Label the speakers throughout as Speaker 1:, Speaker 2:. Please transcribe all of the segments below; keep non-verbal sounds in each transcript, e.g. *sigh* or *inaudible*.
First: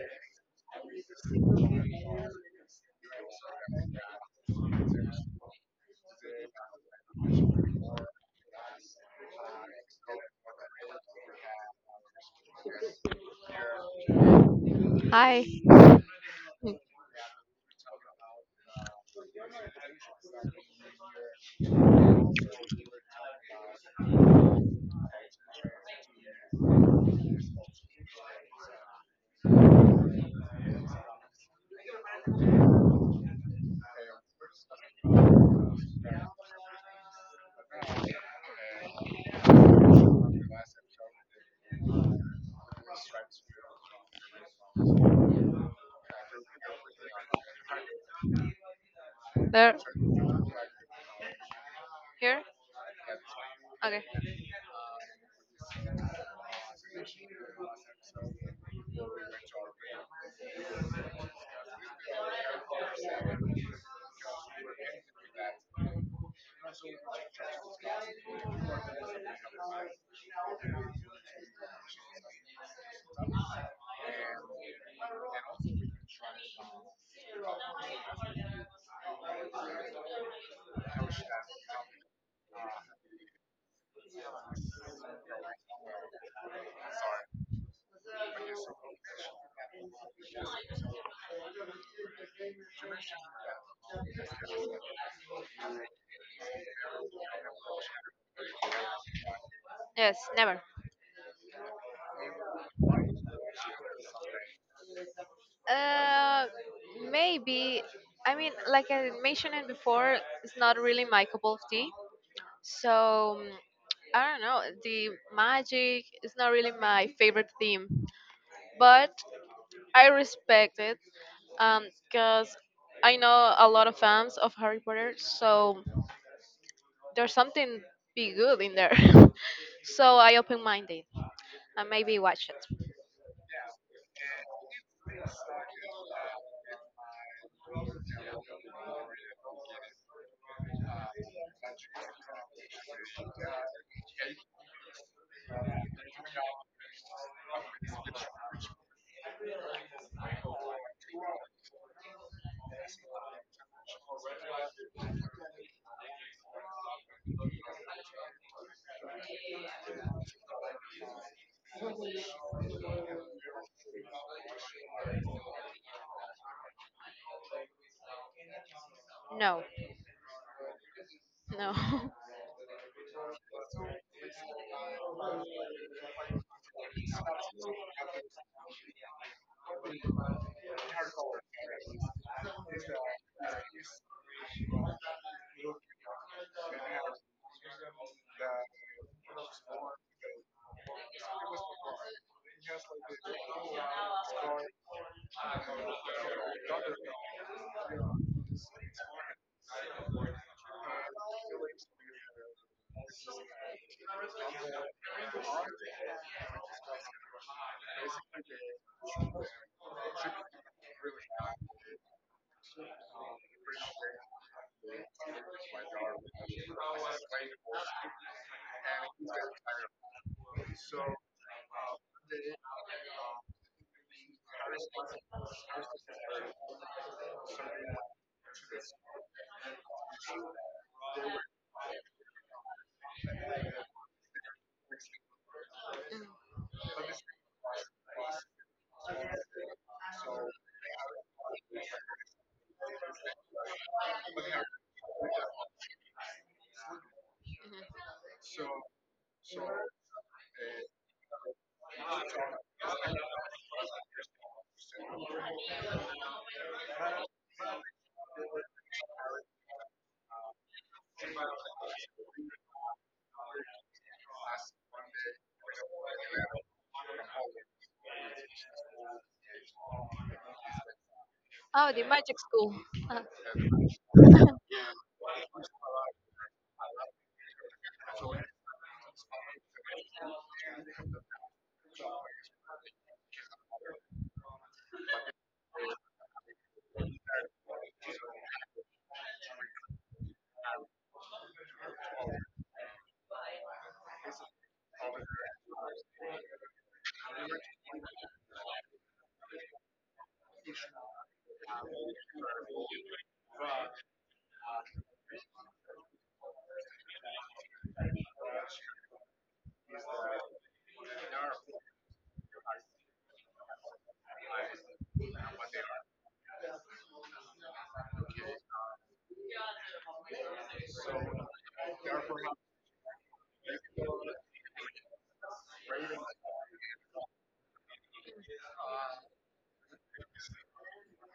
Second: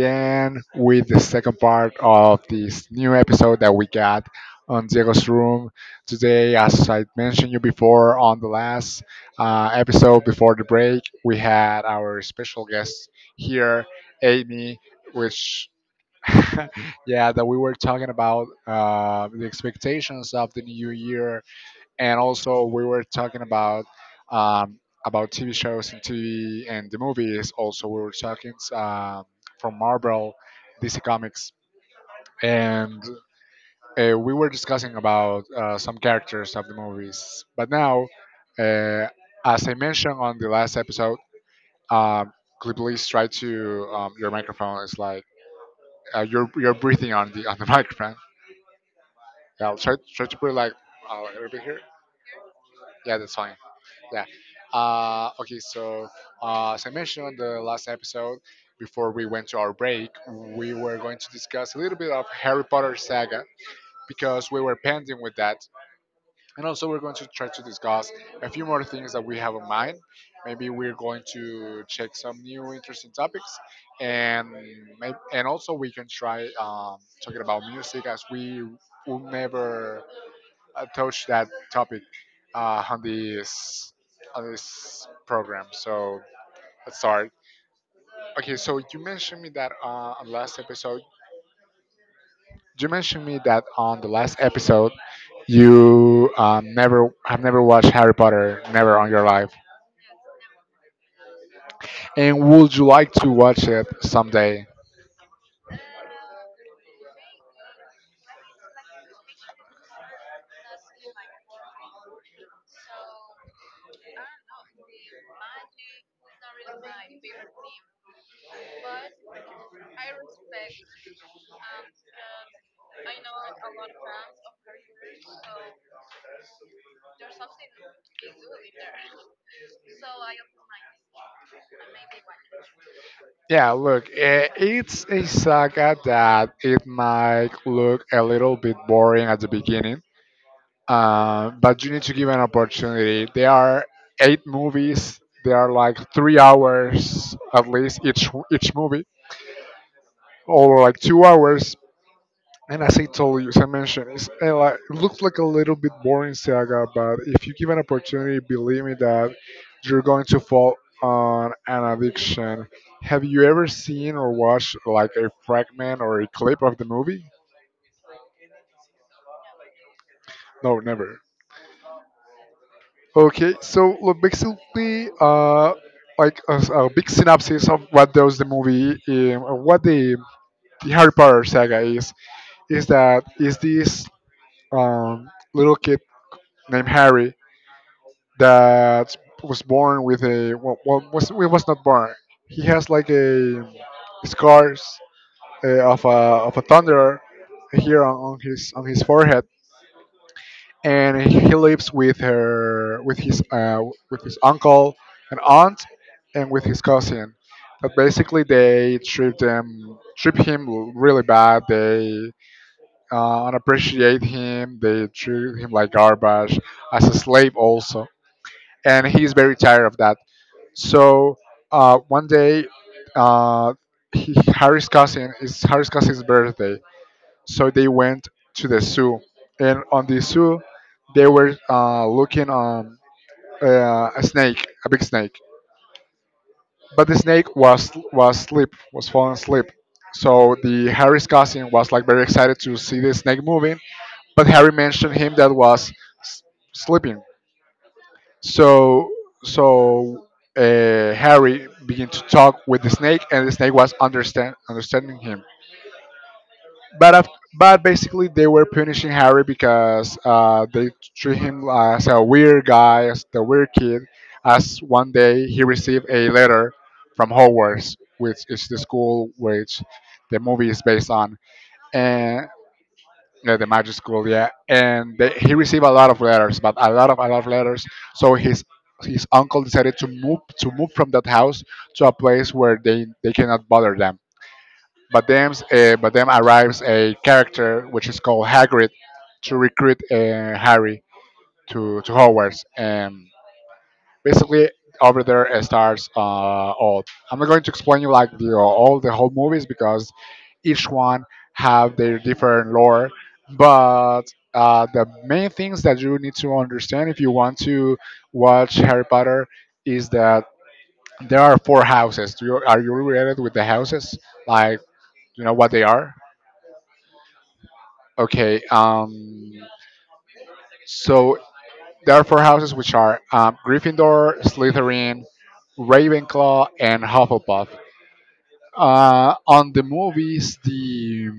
Speaker 1: again with the second part of this new episode that we got on Diego's room today. As I mentioned you before on the last episode before the break, we had our special guest here, Amy,
Speaker 2: Hi.
Speaker 1: which *laughs*
Speaker 2: *laughs*
Speaker 1: yeah, that we were talking about the expectations of the new year, and also we were talking um, about TV shows and TV and the movies. Also, we were talking from Marvel, DC Comics, and we were discussing about some characters of the movies. But now, uh, as I mentioned on the last episode, um, could you please try to your microphone is like you're breathing on the *laughs* microphone. Yeah,
Speaker 2: There,
Speaker 1: I'll try to put it like a little bit here.
Speaker 2: here?
Speaker 1: Yeah, that's fine.
Speaker 2: Okay.
Speaker 1: Yeah. Okay, so as I mentioned on the last episode, before we went to our break, we were going to discuss a little bit of Harry Potter saga because we were pending with that. And also, we're going to try to discuss a few more things that we have in mind. Maybe we're going to check some new interesting topics, and and also we can try talking about music as we will never touched that topic uh, on this on this program. So let's start. Okay, so you mentioned me that on the last episode, you mentioned me that on the last episode, you never watched Harry Potter, never on your life,
Speaker 2: Yes, never.
Speaker 1: and would you like to watch it someday?
Speaker 2: Uh, maybe. I mean, like I mentioned it before, it's not really my cup of tea. So I don't know. The magic is not really my favorite theme, but I respect it because I know a lot of fans of Harry Potter, so there's something be good in there. *laughs* So I open-minded and maybe watch it.
Speaker 1: Yeah, look, eh, it's a saga that it might look a little bit boring at the beginning, but you need to give an opportunity. There are eight movies. They are like three hours at least each movie, or like two hours. And as I told you, as I mentioned, it's, like, it looks like a little bit boring saga, but if you give an opportunity, believe me that you're going to fall on an addiction. Have you ever seen or watched like a fragment or a clip of the movie?
Speaker 2: No,
Speaker 1: No, never.
Speaker 2: no. *laughs*
Speaker 1: Okay, so look, basically, like a big synopsis of what does the movie, or what the Harry Potter saga is that is this little kid named Harry that was born with a well, well was he was not born. He has like a scars of a thunder here on his forehead, and he lives with his uncle and aunt and with his cousin, but basically they treat him really bad. They unappreciate him, they treat him like garbage, as a slave also, and he's very tired of that. So one day uh, harry's cousin is harry's cousin's birthday, so they went to the zoo, and on the zoo they were looking a snake, a big snake. But the snake was asleep, was falling asleep, so the harry's cousin was like very excited to see the snake moving, but harry mentioned him that was s- sleeping. So so uh, harry began to talk with the snake, and the snake was understanding him. But af- but basically they were punishing Harry because they treat him as a weird guy, as the weird kid. As one day he received a letter from Hogwarts, which is the school which the movie is based on,
Speaker 2: Oh, the magic
Speaker 1: and
Speaker 2: school. Uh,
Speaker 1: yeah, the magic school, yeah. And he received a lot of letters, but a lot of letters. So his uncle decided to move, from that house to a place where they cannot bother them. But then, arrives a character which is called Hagrid to recruit Harry to Hogwarts, and basically over there starts all. I'm not going to explain you like all the whole movies because each one have their different lore, but the main things that you need to understand if you want to watch Harry Potter is that there are four houses. Are you related with the houses? Like, you know what they are? Okay. So there are four houses, which are Gryffindor, Slytherin, Ravenclaw, and Hufflepuff. On the movies,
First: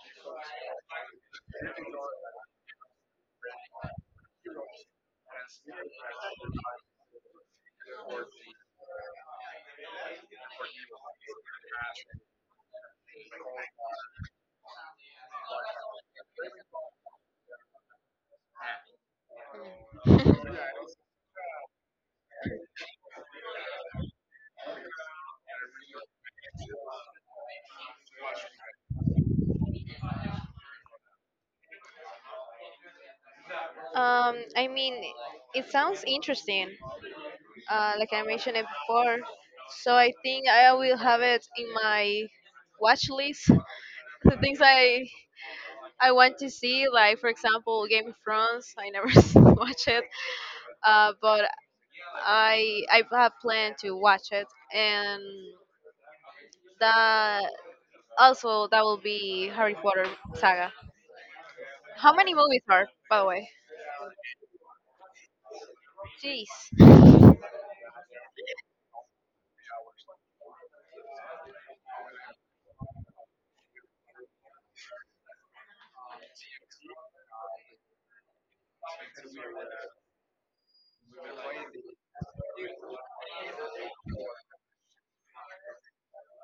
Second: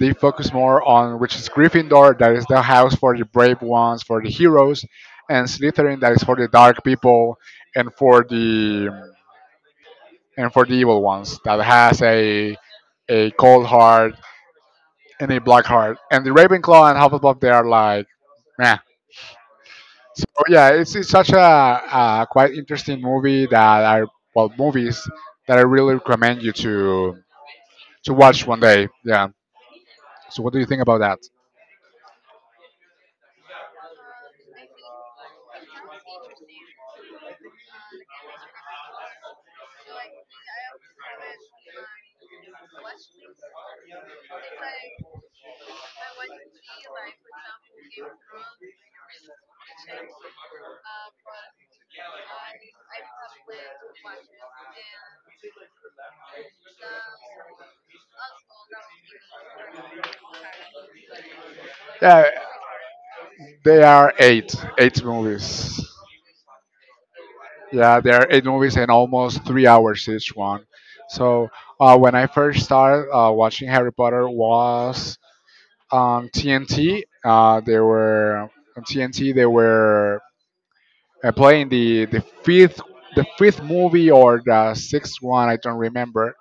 Speaker 1: they focus more on which is Gryffindor, that is the house for the brave ones, for the heroes, and Slytherin, that is for the dark people and for the evil ones that has a cold heart and a black heart. And the Ravenclaw and Hufflepuff, they are like, meh. So yeah, it's such a quite interesting movie that are, well, movies that I really recommend you to watch one day. Yeah. So what do you think about that?
Speaker 2: I mean, it sounds interesting. Like I mentioned it before, so I think I will have it in my watch list. *laughs* The things I want to see, like for example, Game of Thrones. I never *laughs* watch it, but I have planned to watch it, and that also, that will be Harry Potter saga. How
Speaker 1: Yeah,
Speaker 2: many movies are, by the way?
Speaker 1: they are eight movies.
Speaker 2: Jeez.
Speaker 1: Yeah, there are eight movies and almost three hours each one. So when I first started watching Harry Potter was on TNT. They were on TNT. They were playing the fifth movie or the sixth one. I don't remember.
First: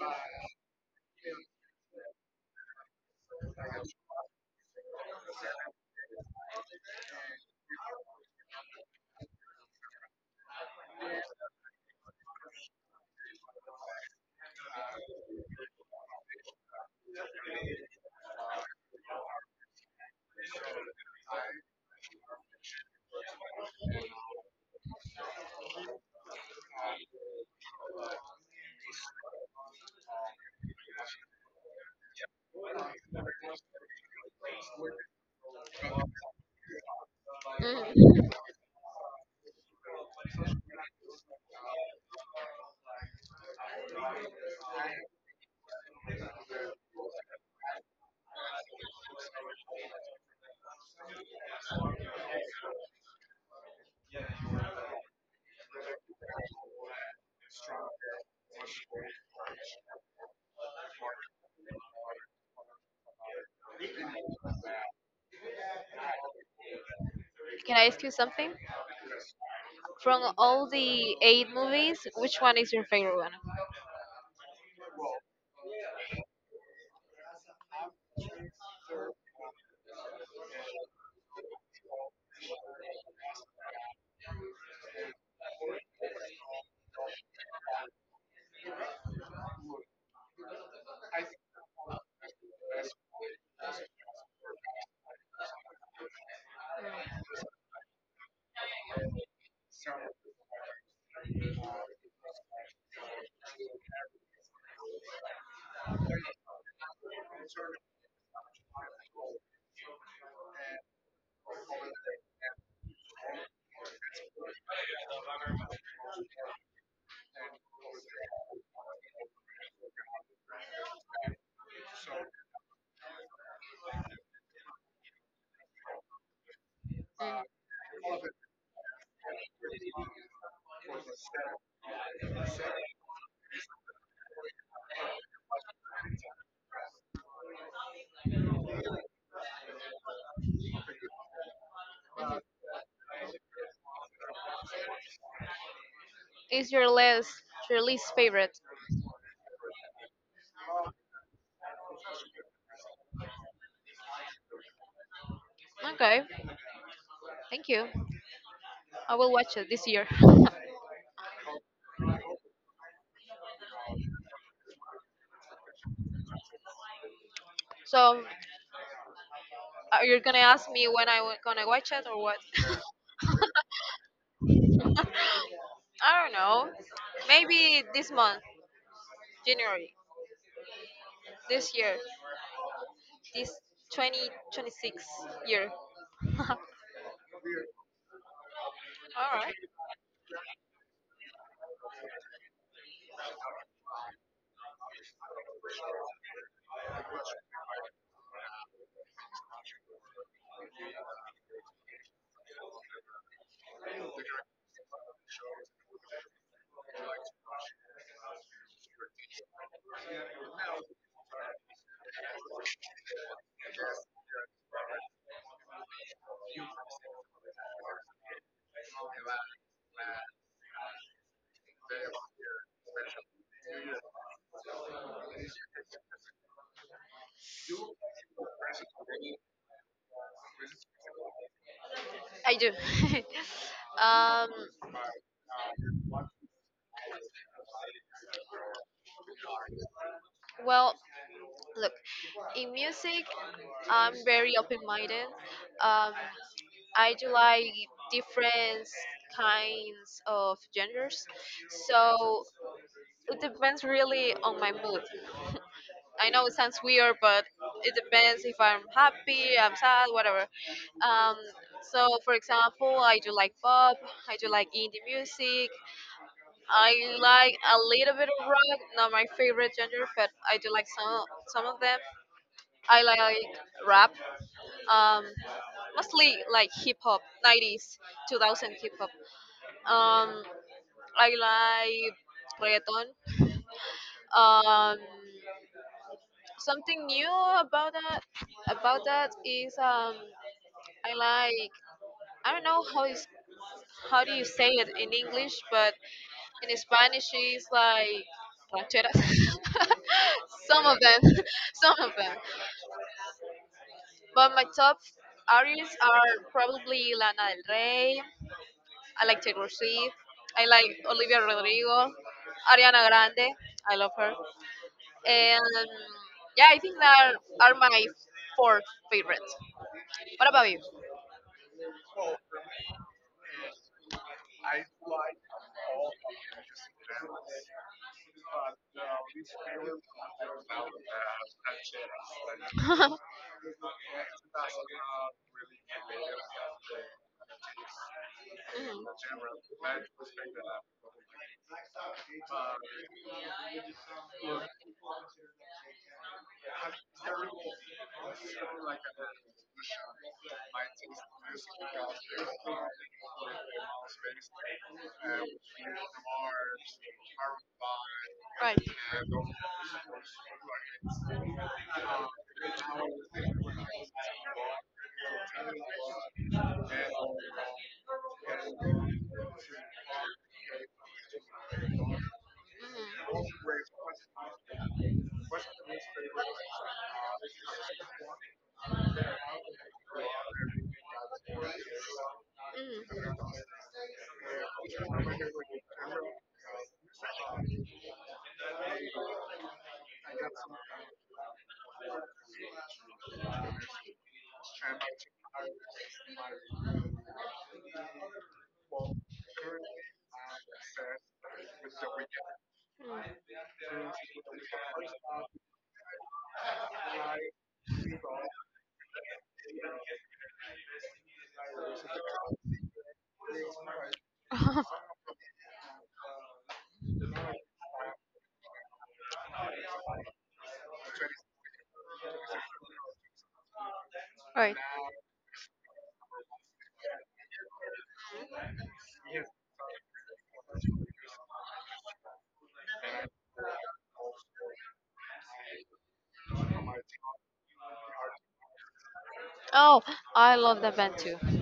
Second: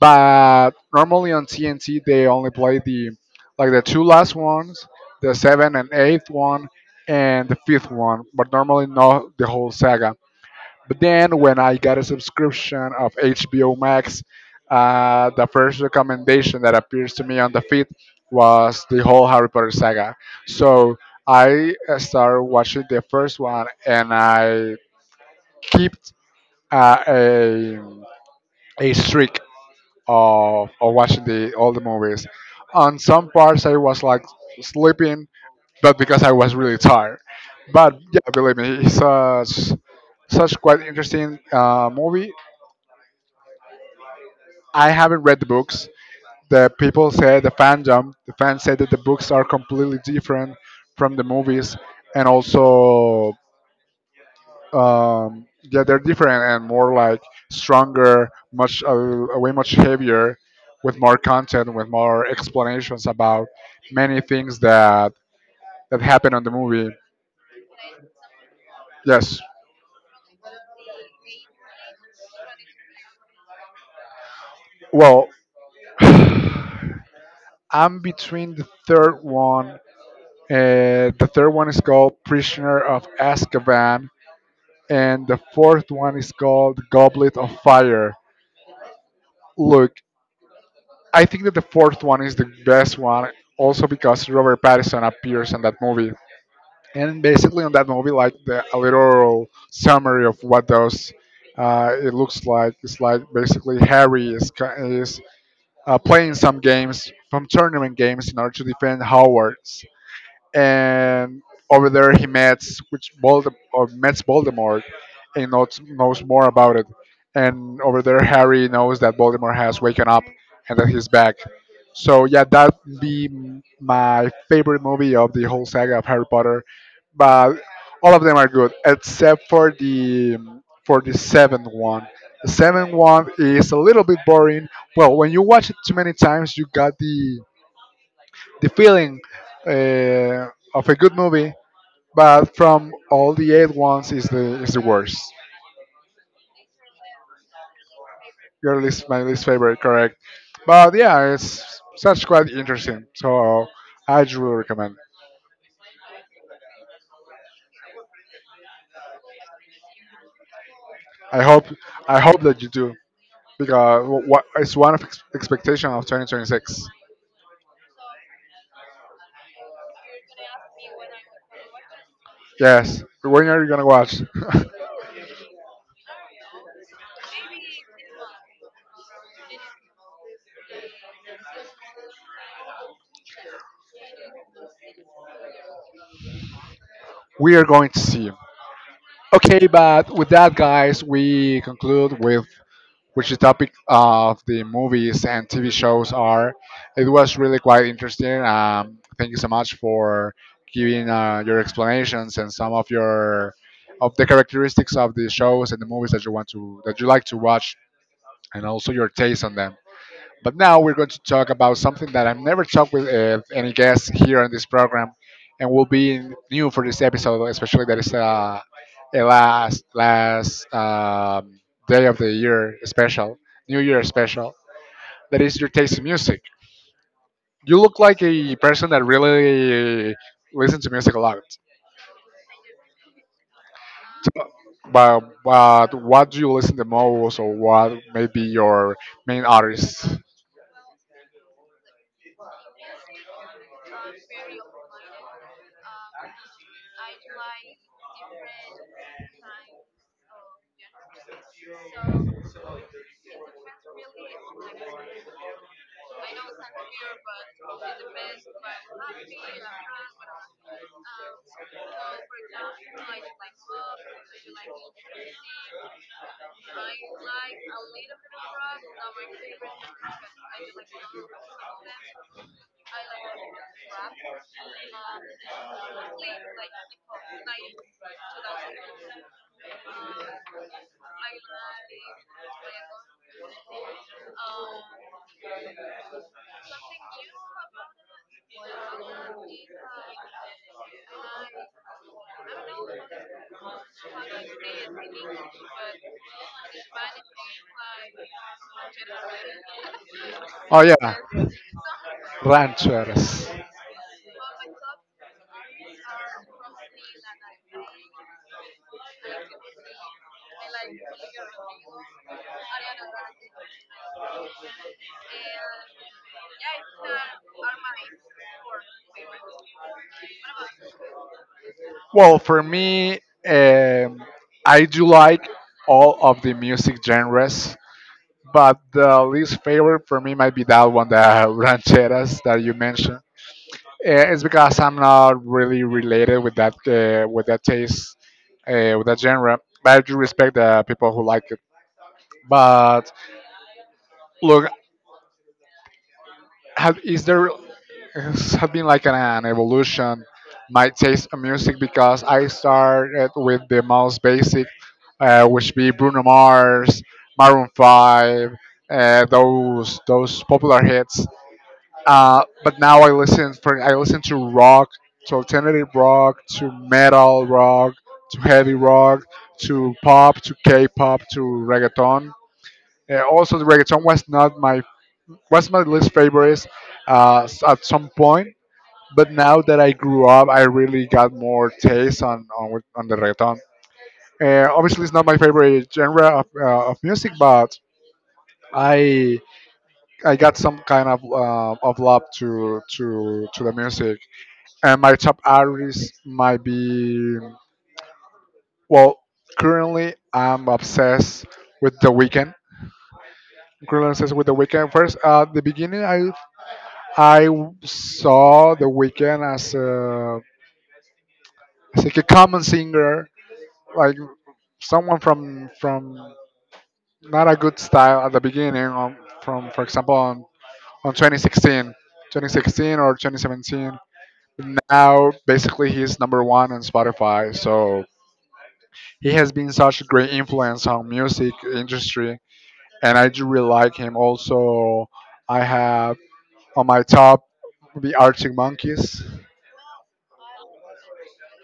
Speaker 1: But normally on TNT they only play the like the two last ones, the seventh and eighth one, and the fifth one. But normally not the whole saga. But then when I got a subscription of HBO Max, the first recommendation that appears to me on the feed was the whole Harry Potter saga. So I started watching the first one, and I kept uh, a a streak of watching the all the movies. On some parts, I was like sleeping, but because I was really tired. But yeah,
Speaker 2: Mm.
Speaker 1: believe me, it's such quite interesting movie. I haven't read the books. The people say the fandom, the fans say that the books are completely different from the movies, and also yeah, they're different and more like stronger, much way much heavier, with more content, with more explanations about many things that happen on the movie.
Speaker 2: Can I ask you something?
Speaker 1: Yes.
Speaker 2: From all the eight movies, which one is your favorite one?
Speaker 1: Well, *sighs* I'm between the third one. The third one is called Prisoner of Azkaban, and the fourth one is called Goblet of Fire. Look, I think that the fourth one is the best one, also because Robert Pattinson appears in that movie. And
Speaker 2: Mm.
Speaker 1: basically, on that movie, like a little summary of what those it looks like. It's like basically Harry is playing some games, some tournament games, in order to defend Howard, and over there he meets Voldemort and knows more about it. And over there, Harry knows that Voldemort has woken up and that he's back. So yeah, that'd be my favorite movie of the whole saga of Harry Potter. But all of them are good except for the seventh one. The seventh one is a little bit boring. Well, when you watch it too many times, you got the feeling uh, of a good movie, but from all the eight ones is the worst.
Speaker 2: Is your least favorite?
Speaker 1: Your least, my least favorite, correct? But yeah, it's such quite interesting. So I truly recommend.
Speaker 2: Okay, thank you. I will watch it this year.
Speaker 1: I hope I hope that you do because wh- what it's one of expectation of 2026.
Speaker 2: So, are you gonna ask me when I w- gonna watch it or what?
Speaker 1: Yes, when are you gonna watch? *laughs*
Speaker 2: I don't know. Maybe this month, January, this year, this 2026 year. *laughs* All
Speaker 1: we are going to see.
Speaker 2: right.
Speaker 1: Okay, but with that, guys, we conclude with which the topic of the movies and TV shows are. It was really quite interesting. Thank you so much for giving your explanations and some of your of the characteristics of the shows and the movies that you want to that you like to watch, and also your taste on them. But now we're going to talk about something that I've never talked with any guests here on this program, and will be new for this episode, especially that it's a last day of the year special, New Year special. That is your taste in music. You look like a person that really listens to music a lot.
Speaker 2: I do. *laughs* um,
Speaker 1: But what do you listen the most, or what may be your main artist?
Speaker 2: well, look, in music, I'm very open-minded. Um, I do like different kinds of genders, so it depends really on my mood. I know it sounds weird, but it depends if I'm happy, I'm sad, whatever. Um, so, for example, I do like pop, I do like indie music, I like a little bit of rock, not my favorite genre, but I do like some of them. I like rap, um, mostly like hip hop, 90s, 2000 hip hop. Um, I like reggaeton. Um, Something new about that about that is I like I don't know how is how do you say it in English, but in Spanish it's like rancheras. *laughs*
Speaker 1: Oh
Speaker 2: Some of
Speaker 1: yeah,
Speaker 2: them, *laughs* some of them.
Speaker 1: ranchers.
Speaker 2: But my top artists are probably Lana Del Rey. I like Taylor Swift. I like Olivia Rodrigo, Ariana Grande. I love her. And yeah, I think that are my four favorites. What about you?
Speaker 1: Well, for me, um, I
Speaker 2: *laughs*
Speaker 1: do like all of the music genres, but the least favorite for me might be that one, the *laughs* rancheras that you mentioned. Eh, it's
Speaker 2: *laughs*
Speaker 1: because I'm not really related with that taste, with that genre. But I do respect the people who like it. But look, is there *laughs* has have been like an evolution my taste in music because I started with the most basic, which be Bruno Mars, Maroon Five, those popular hits. But now I listen to rock, to alternative rock, to metal rock, to heavy rock, to pop, to K-pop, to reggaeton.
Speaker 2: Hmm
Speaker 1: Also, the reggaeton was not my was my least favorite at some point. But now that I grew up, I really got more taste on the reggaeton. Obviously, it's not my favorite genre of music, but I I got some kind of love to the music. And my top artists might be well. Currently, I'm obsessed with The Weeknd. I'm currently obsessed with The Weeknd. First, the beginning, I saw The Weeknd as a as like a common singer, like
Speaker 2: hmm
Speaker 1: someone from not a good style at the beginning. From for example on 2016, 2016 or 2017.
Speaker 2: *laughs* right.
Speaker 1: Now, basically, he's number one on Spotify. So he has been such a great influence on music industry, and I do really like him. Also, I have on my top the Arctic Monkeys.
Speaker 2: Oh, I love that band too. *laughs*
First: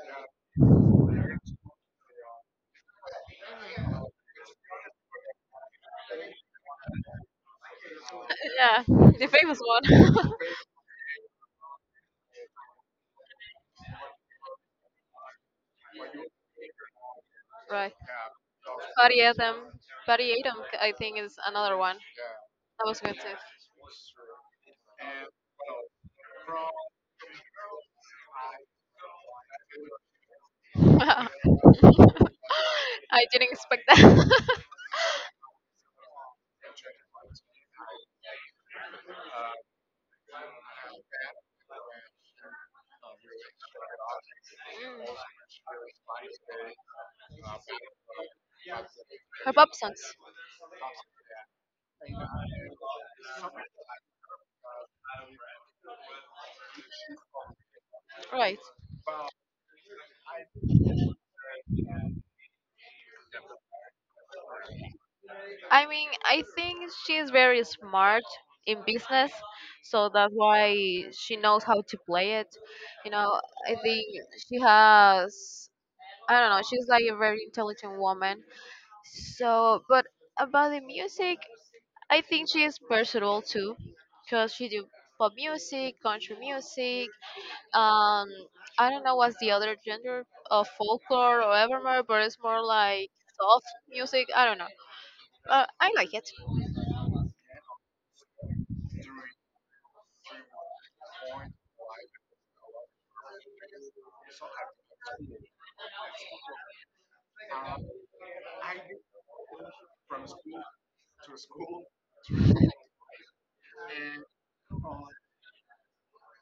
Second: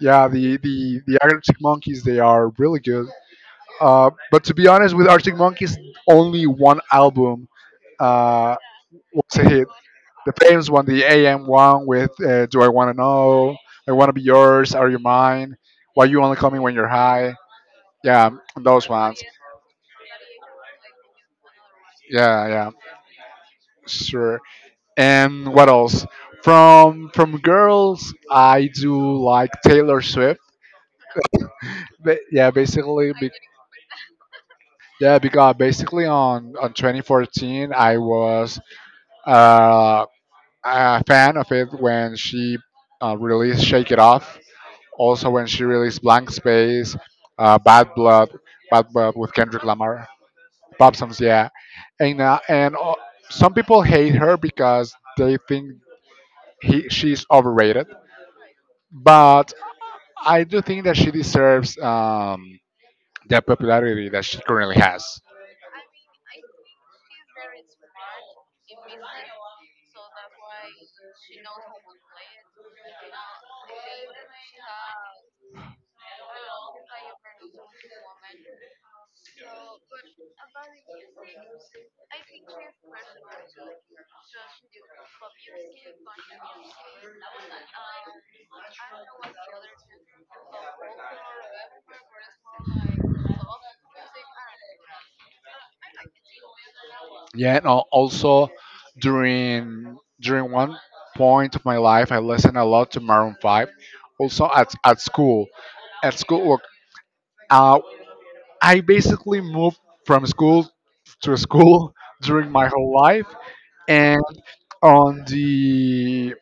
Speaker 1: Yeah, the Arctic Monkeys, they are really good. But to be honest, with Arctic Monkeys, only one album uh,
Speaker 2: Yeah, the
Speaker 1: was a
Speaker 2: famous
Speaker 1: hit.
Speaker 2: one. *laughs*
Speaker 1: The famous one, the AM one with "Do I Want to Know," "I Want to Be Yours," "Are You Mine," "Why You Only Call Me When You're High."
Speaker 2: Right.
Speaker 1: Yeah, those ones.
Speaker 2: Parietam. Parietam, I think, is another one.
Speaker 1: Yeah, yeah,
Speaker 2: That was good too.
Speaker 1: sure. And what else? From girls, I do like Taylor Swift.
Speaker 2: *laughs*
Speaker 1: But yeah, basically,
Speaker 2: I
Speaker 1: be,
Speaker 2: didn't expect that. *laughs*
Speaker 1: Yeah, because basically on 2014, I was uh, a fan of it when she released Shake It Off.
Speaker 2: Mm.
Speaker 1: Also, when she released Blank Space, uh, Bad Blood, Bad Blood with
Speaker 2: Her
Speaker 1: Kendrick
Speaker 2: pop
Speaker 1: Lamar,
Speaker 2: songs.
Speaker 1: pop songs, yeah. And Some people hate her because they think he she's overrated,
Speaker 2: Right.
Speaker 1: but I do think that she deserves the popularity that she currently has.
Speaker 2: I mean, I think she's very smart in business, so that's why she knows how to play it. You know, I think she has, I don't know, she's like a very intelligent woman. So, but about the music, I think she is versatile too, because she do pop music, country music, um, I don't know what's the other genre of folklore or evermore, but it's more like soft music. I don't know. I like it.
Speaker 1: Yeah, and also during one point of my life, I listened a lot to Maroon Five. Also at school, at school, work, uh, I basically moved from school to school *laughs* during my whole life, and on the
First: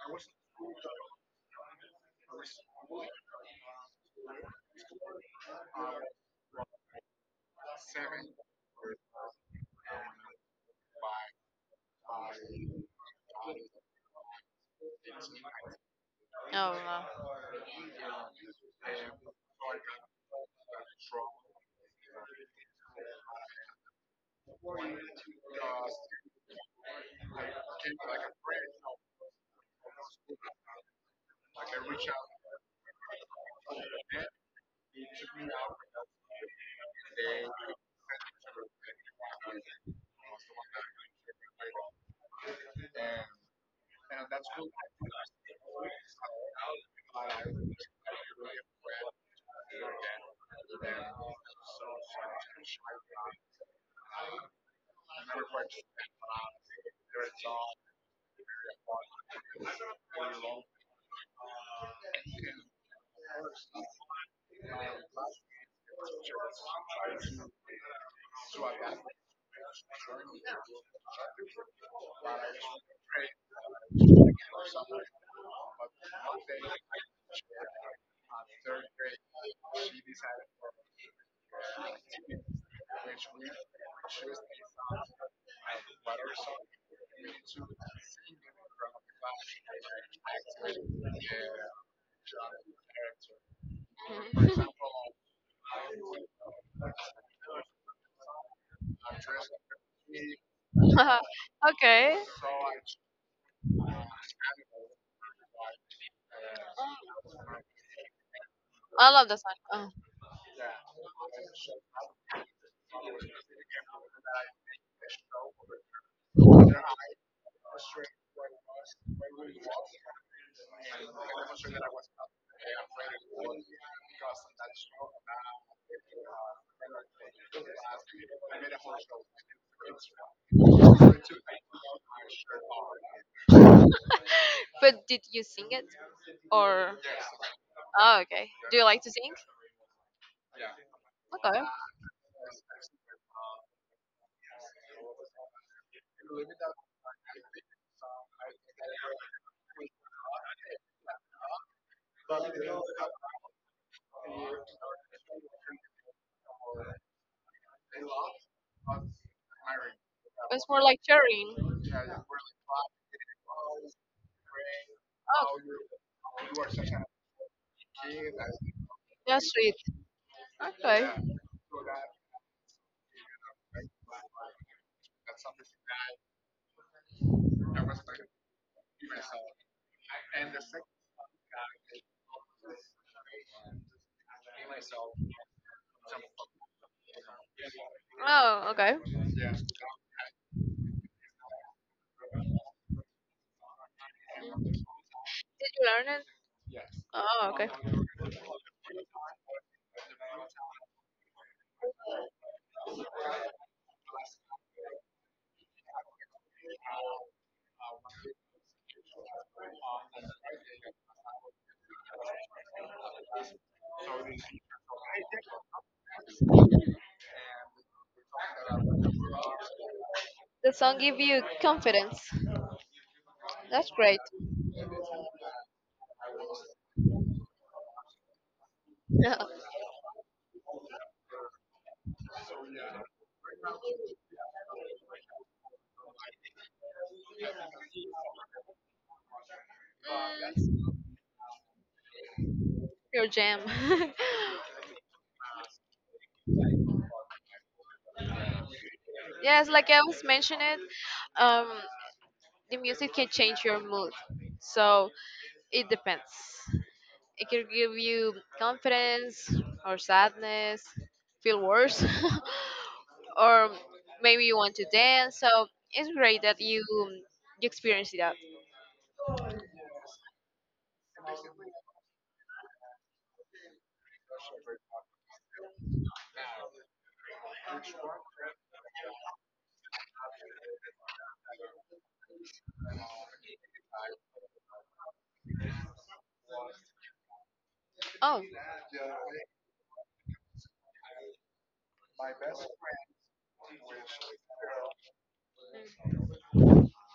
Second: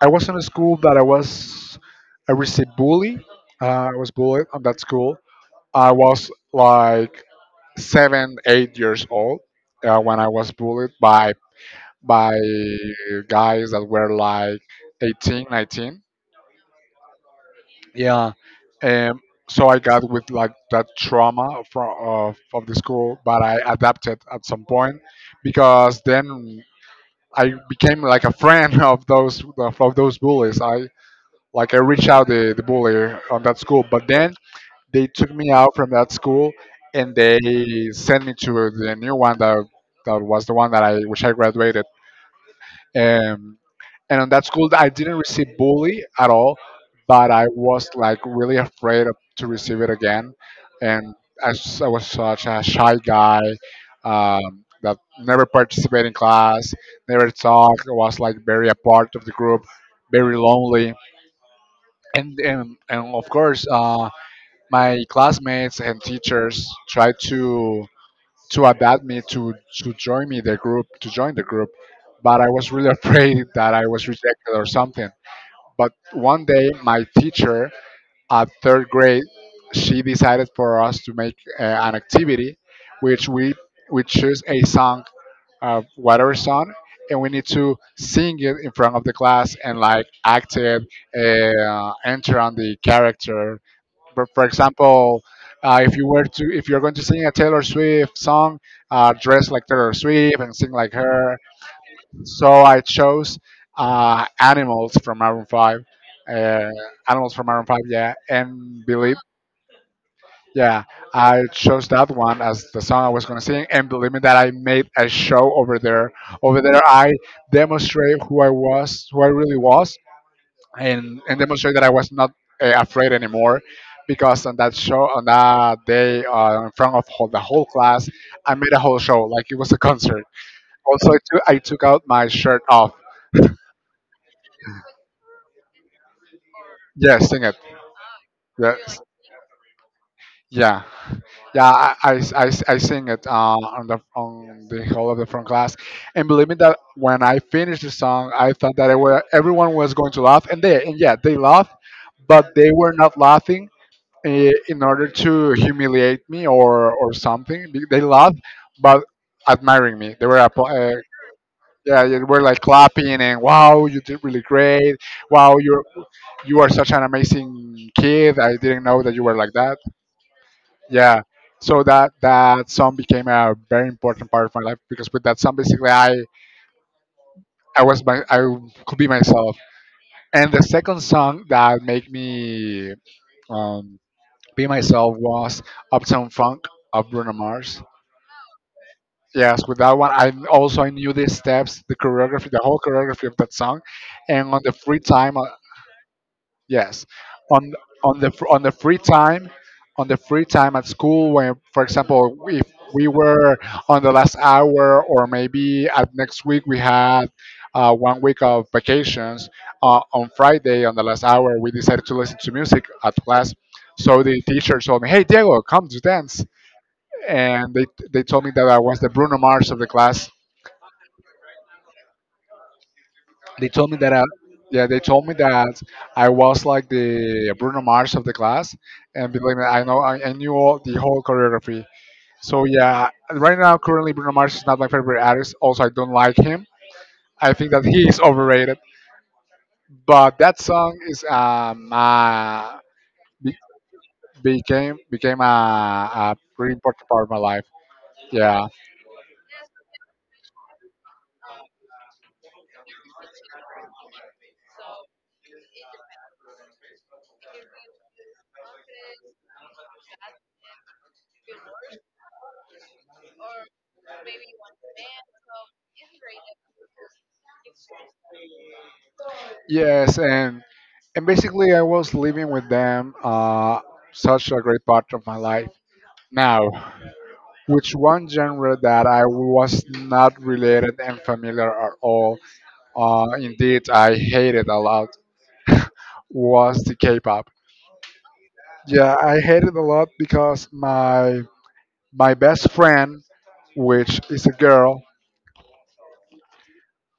Speaker 1: I was in a school that I received bully. I was bullied on that school. I was like seven, 8 years old when I was bullied by guys that were like 18, 19.
Speaker 2: Oh wow.
Speaker 1: Yeah. Um, so I got with like that trauma from of the school, but I adapted at some point because then I became like a friend *laughs* of those of those bullies. I reached out the bully on that school, but then they took me out from that school and they sent me to the new one that was the one that I which I graduated. Um, and on that school, I didn't receive bully at all, but I was like really afraid to receive it again. And I was such a shy guy that never participated in class, never talked. I was like very apart of the group, very lonely. And of course, my classmates and teachers tried to adapt me to join the group, but I was really *laughs* afraid that I was rejected or something. But one day, my teacher at third grade, she decided for us to make an activity, which we choose a song, whatever song, and we need to sing it in front of the class and like act it, enter on the character, but for
Speaker 2: Mhm.
Speaker 1: example, if you're going to sing a Taylor Swift song, dress like Taylor Swift and sing like
Speaker 2: *laughs*
Speaker 1: her.
Speaker 2: Okay.
Speaker 1: So I chose Animals from Maroon Five. Uh, Animals from Maroon Five, yeah, and
Speaker 2: I
Speaker 1: Believe.
Speaker 2: love the song. Oh.
Speaker 1: Yeah, I chose that one as the song I was going to sing, and believe me that I made a show over there. Over there, I demonstrate who I was, who I really was, and demonstrate that I was not afraid anymore, because on that show on that day in front of the whole class, I made a whole show like it was a concert. Also, I took out my shirt off.
Speaker 2: But did you sing it or?
Speaker 1: Yeah, sing it.
Speaker 2: Oh, okay. Do you
Speaker 1: Yes.
Speaker 2: like to sing?
Speaker 1: Yeah,
Speaker 2: Okay.
Speaker 1: yeah, I sing it on the whole of the front class, and believe me that when I finished the song, I thought that everyone was going to laugh, and yeah, they laughed, but they were not laughing in order to humiliate me or something. They laughed, but admiring me.
Speaker 2: It's more like
Speaker 1: Yeah, they
Speaker 2: sharing.
Speaker 1: were like clapping and wow, you did really great. Wow,
Speaker 2: Oh,
Speaker 1: you are such an amazing kid. I didn't know that you were
Speaker 2: that's
Speaker 1: like
Speaker 2: sweet.
Speaker 1: that.
Speaker 2: Okay.
Speaker 1: Yeah. So that that song became a very important part of my life because with that song basically I was my I could be myself. And the second song that made me um, be myself was Uptown Funk of Bruno Mars.
Speaker 2: Oh, okay.
Speaker 1: Yes, with that one, I knew the steps, the choreography, the whole choreography of that song, and on the free time,
Speaker 2: Did you learn it?
Speaker 1: yes,
Speaker 2: Oh,
Speaker 1: on
Speaker 2: okay.
Speaker 1: on the free time, on the free time at school, when for example, if we were on the last hour or maybe at next week we had 1 week of vacations, on Friday on the last hour we decided to listen to music at class, so the teacher told me, "Hey Diego, come to dance." And they told me that I was the Bruno Mars of the class.
Speaker 2: The song give you confidence.
Speaker 1: They
Speaker 2: That's
Speaker 1: told me that
Speaker 2: great.
Speaker 1: I, Yeah, they told me that I was like the Bruno Mars of the class, and believe
Speaker 2: *laughs*
Speaker 1: me, I knew all the whole choreography. So yeah, right now currently Bruno Mars is not my favorite artist. Also, I don't like him. I think that he is overrated. But that song is
Speaker 2: Your
Speaker 1: be,
Speaker 2: jam.
Speaker 1: became became a pretty important part of my life. Yeah.
Speaker 2: *laughs* Yes, like I was mentioning, um, the music can change your mood. So it depends. It can give you confidence or sadness, feel worse, *laughs* or maybe you want to dance. So it's great that you experience that.
Speaker 1: Yes, and basically I was living with them. Such a great part of my life now, which one genre that I was not related and familiar at all. Indeed, I hated a lot *laughs* was the K-pop.
Speaker 2: Oh.
Speaker 1: Yeah, I hated a lot because my best friend, which is a girl,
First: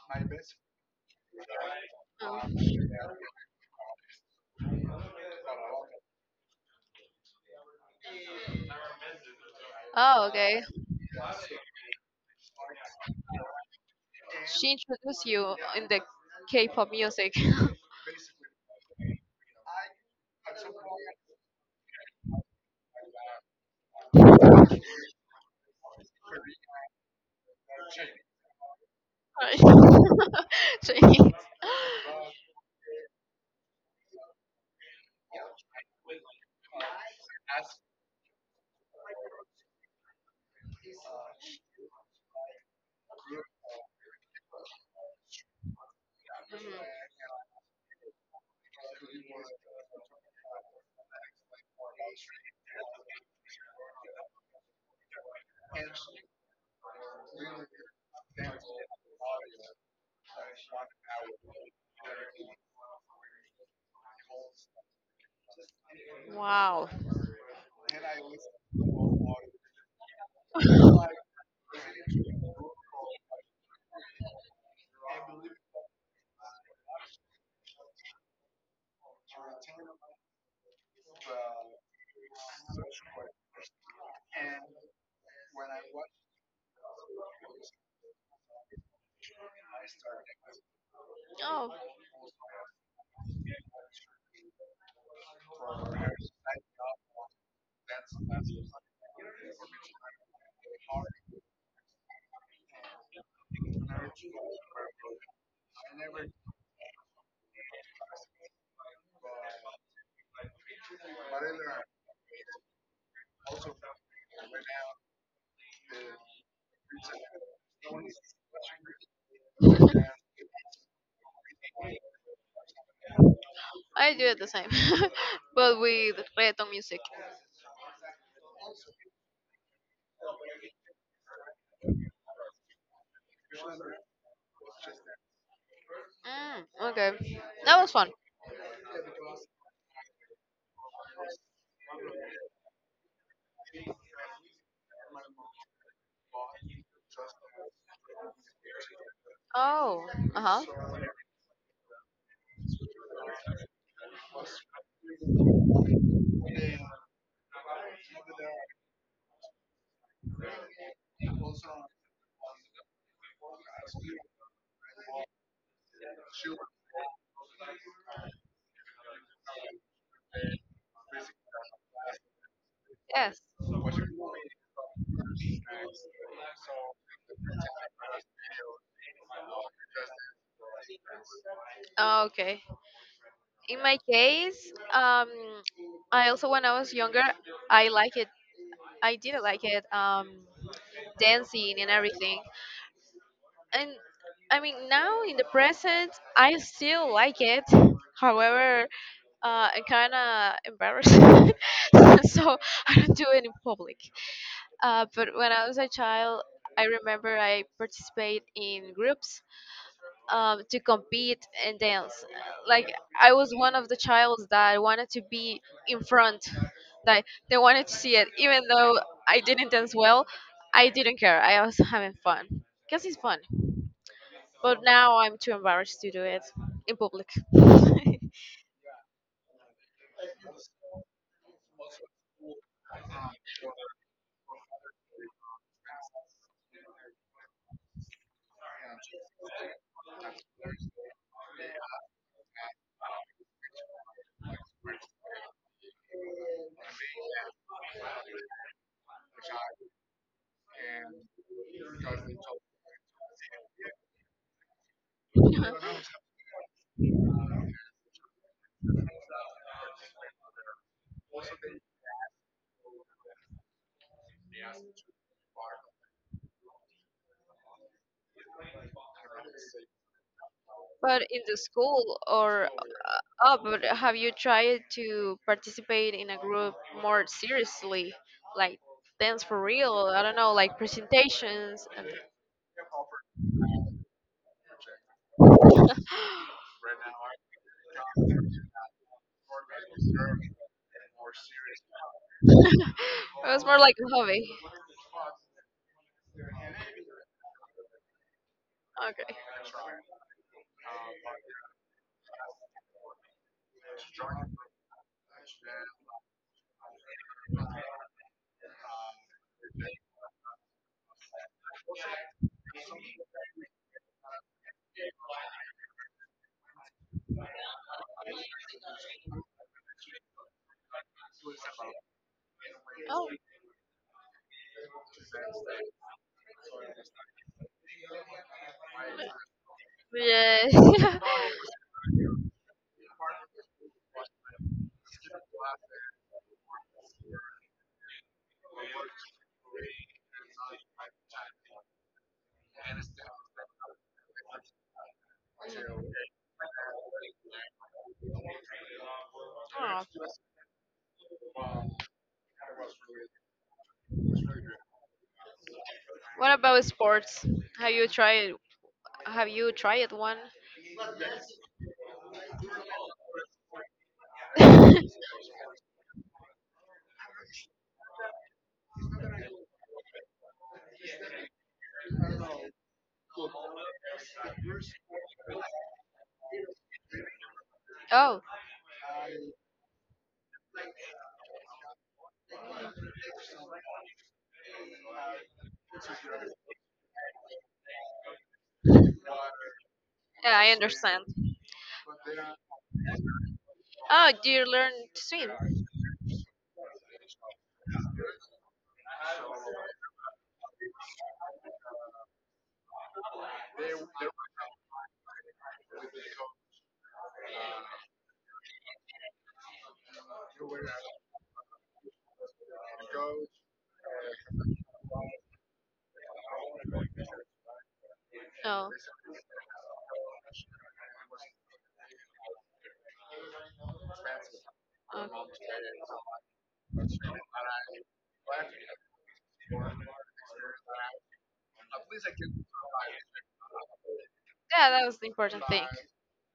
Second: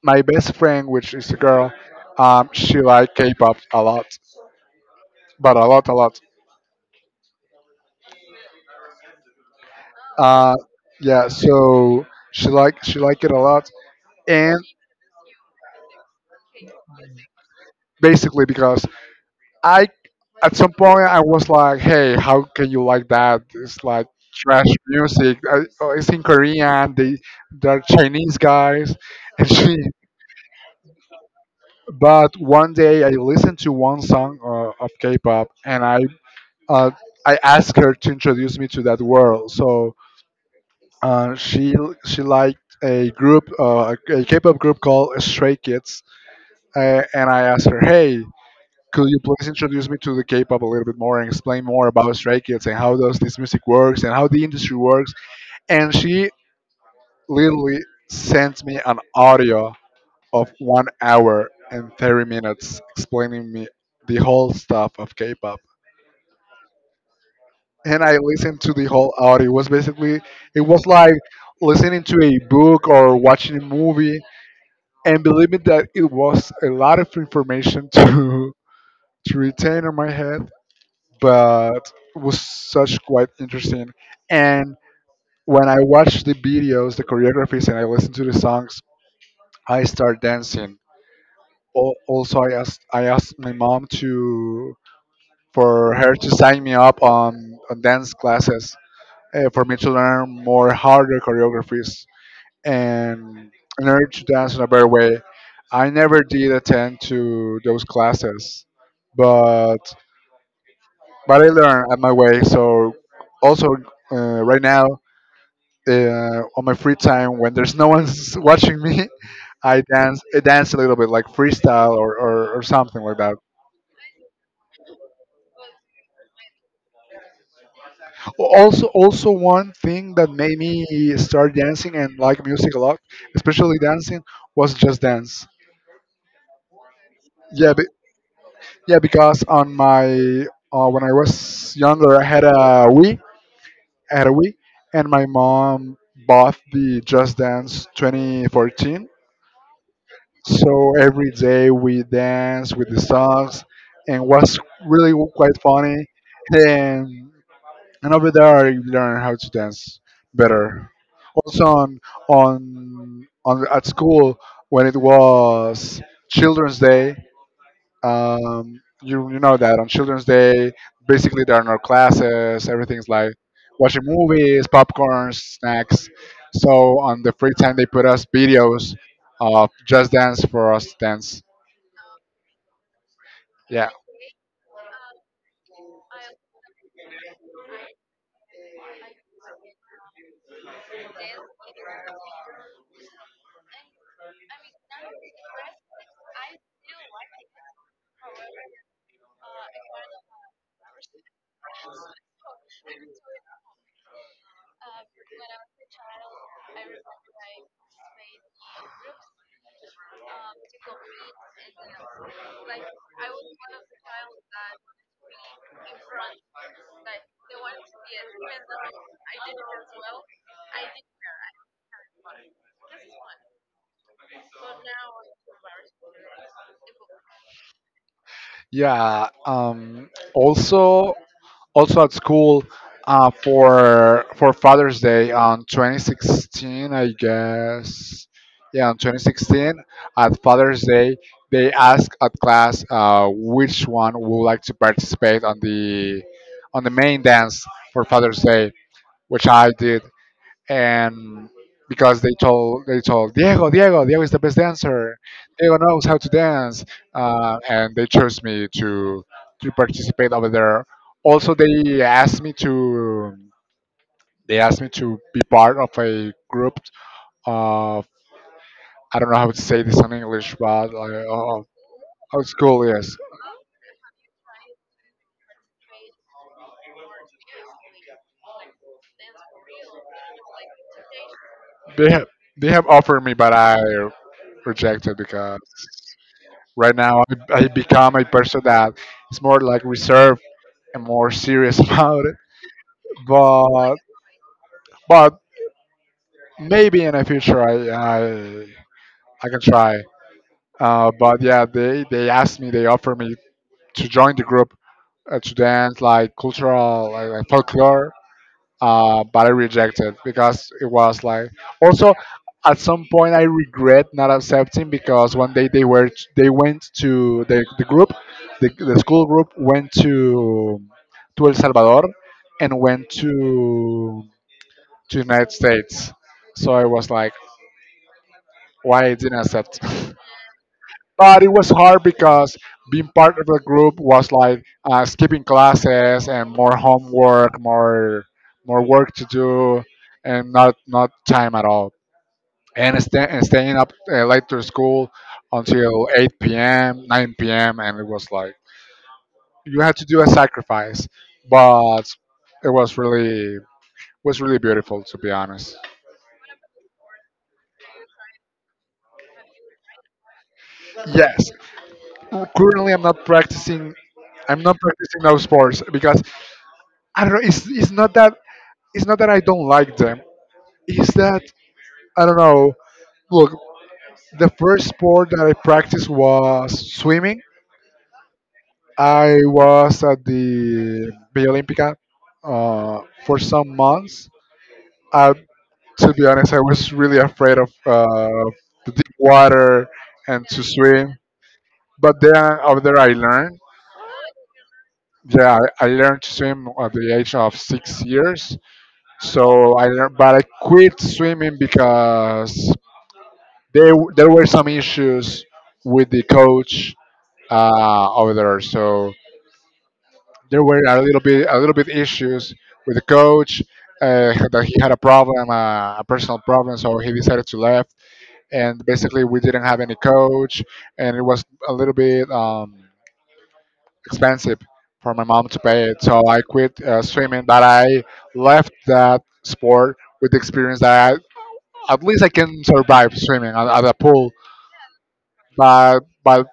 Speaker 1: my best friend, which is a girl,
Speaker 2: Oh,
Speaker 1: she liked K-pop a lot, but a lot, a lot.
Speaker 2: Oh,
Speaker 1: Uh,
Speaker 2: okay.
Speaker 1: yeah, so she liked it a lot, and
Speaker 2: She introduced you in the K-pop music. *laughs*
Speaker 1: basically because I at some point I was like, hey, how can you like that? It's like trash music. Oh, it's in Korean. They're Chinese guys, and she.
Speaker 2: Right? *laughs* She-
Speaker 1: But one day I listened to one song of K-pop, and uh, I asked her to introduce me to that world. So uh, she she liked a group, a K-pop group called Stray Kids,
Speaker 2: Mhm.
Speaker 1: and I asked her, hey. Could you please introduce me to the K-pop a little bit more and explain more about Stray Kids and how does this music works and how the industry works? And she literally sent me an audio of 1 hour and 30 minutes explaining me the whole stuff of K-pop.
Speaker 2: Wow.
Speaker 1: And I listened to the whole audio. It was like listening to a book or watching a movie. And believe me that it was a lot of information to *laughs* to retain in my head, but was such quite interesting. And when I watched the videos, the choreographies, and I listened to the songs, I start dancing. Also, I asked my mom to for
Speaker 2: Oh.
Speaker 1: her to sign me up on dance classes for me to learn more harder choreographies and learn to dance in a better way. I never did attend to those classes, but but I learn at my way. So also right now on my free time when there's no one's *laughs* watching me, I dance a little bit like freestyle or something like that.
Speaker 2: I do it the same, *laughs* but with reggaeton music.
Speaker 1: Also also one thing that made me start dancing and like music a lot, especially dancing, was just dance.
Speaker 2: Mm, okay,
Speaker 1: Yeah,
Speaker 2: that
Speaker 1: be,
Speaker 2: was fun.
Speaker 1: yeah, because on my when I was younger, I had a Wii, I had a Wii, and my mom bought the Just Dance 2014.
Speaker 2: Oh, uh
Speaker 1: So
Speaker 2: huh.
Speaker 1: every day we dance with the songs, and was really quite funny. And and over there I learned how to dance better. Also on at school when it was Children's Day, you know that on Children's Day, basically there are no classes. Everything's like
Speaker 2: Yes.
Speaker 1: watching movies, popcorn, snacks. So on the free time, they put us videos of Just Dance for us to dance.
Speaker 2: Okay. In
Speaker 1: Yeah.
Speaker 2: my case, I also when I was younger, I like it. I didn't like it. Dancing and everything. And I mean, now in the present, I still like it. However, and kind of embarrassed. *laughs* So I don't do it in public. But when I was a child, I remember I participate in groups to compete and dance. Like I was one of the childs that wanted to be in front. Like they wanted to see it, even though I didn't dance well. I didn't care. I was having fun because it's fun. But now I'm too embarrassed to do it in public.
Speaker 1: Yeah. Also, also at school for Father's Day on 2016, I guess. Yeah, on 2016 at Father's Day, they asked at class, which one would like to participate on the main dance for Father's Day, which I did. And because they told Diego, Diego is the best dancer. Diego knows how
Speaker 2: *laughs*
Speaker 1: to dance, and they chose me to participate over there. Also, they asked me to be part of a group of— I don't know how to say this in English, but like,
Speaker 2: But in the
Speaker 1: oh,
Speaker 2: school
Speaker 1: oh, it's
Speaker 2: or
Speaker 1: cool. Yes.
Speaker 2: oh, but have you tried to participate in a group more seriously, like dance for real? I don't know, like presentations. And
Speaker 1: They
Speaker 2: it
Speaker 1: have they have offered me, but I rejected, because right now I become a person that is more like reserved and more serious *laughs* about it,
Speaker 2: was more like
Speaker 1: but—
Speaker 2: a hobby.
Speaker 1: but maybe in the future
Speaker 2: Okay.
Speaker 1: I can try. But yeah, they offered me to join the group, to dance like cultural, like folklore. But I rejected because it was like, also, at some point I regret not accepting, because one day they were— they went to the, the group the school group went to El Salvador and went to United States. So I
Speaker 2: Oh.
Speaker 1: was like, why I didn't accept? *laughs*
Speaker 2: Yeah. *laughs*
Speaker 1: But it was hard because being part of a group was like, skipping classes and more homework, more work to do, and not time at all. And, staying up late to school until 8 p.m., 9 p.m. And it was like you
Speaker 2: Oh.
Speaker 1: had to do a sacrifice, but it was really— was really beautiful, to be honest.
Speaker 2: What about sports? Have you tried have you tried one?
Speaker 1: Yes, currently I'm not practicing now
Speaker 2: *laughs*
Speaker 1: sports, because I don't know. It's not that I don't like them. It's that I don't know. Look, the first sport that I practiced was swimming.
Speaker 2: Oh,
Speaker 1: I was at the Villa Olímpica for some months. I, to be honest, I was really afraid of, water and
Speaker 2: yeah,
Speaker 1: to
Speaker 2: I
Speaker 1: swim.
Speaker 2: understand.
Speaker 1: But then, after I learned,
Speaker 2: Oh, do you learn to swim?
Speaker 1: yeah, I learned to swim at the age of 6 years. So I learned, but I quit swimming because there were some issues with the coach, over there. So there were a little bit issues with the coach, that he had a problem, a personal problem. So he decided to left, and
Speaker 2: Oh.
Speaker 1: basically we didn't have any coach, and it was a little bit, expensive for my
Speaker 2: Okay.
Speaker 1: mom to pay it. So I quit, swimming, but I left that sport with the experience that at least I can survive swimming at a pool.
Speaker 2: Yeah, that was the important thing.
Speaker 1: But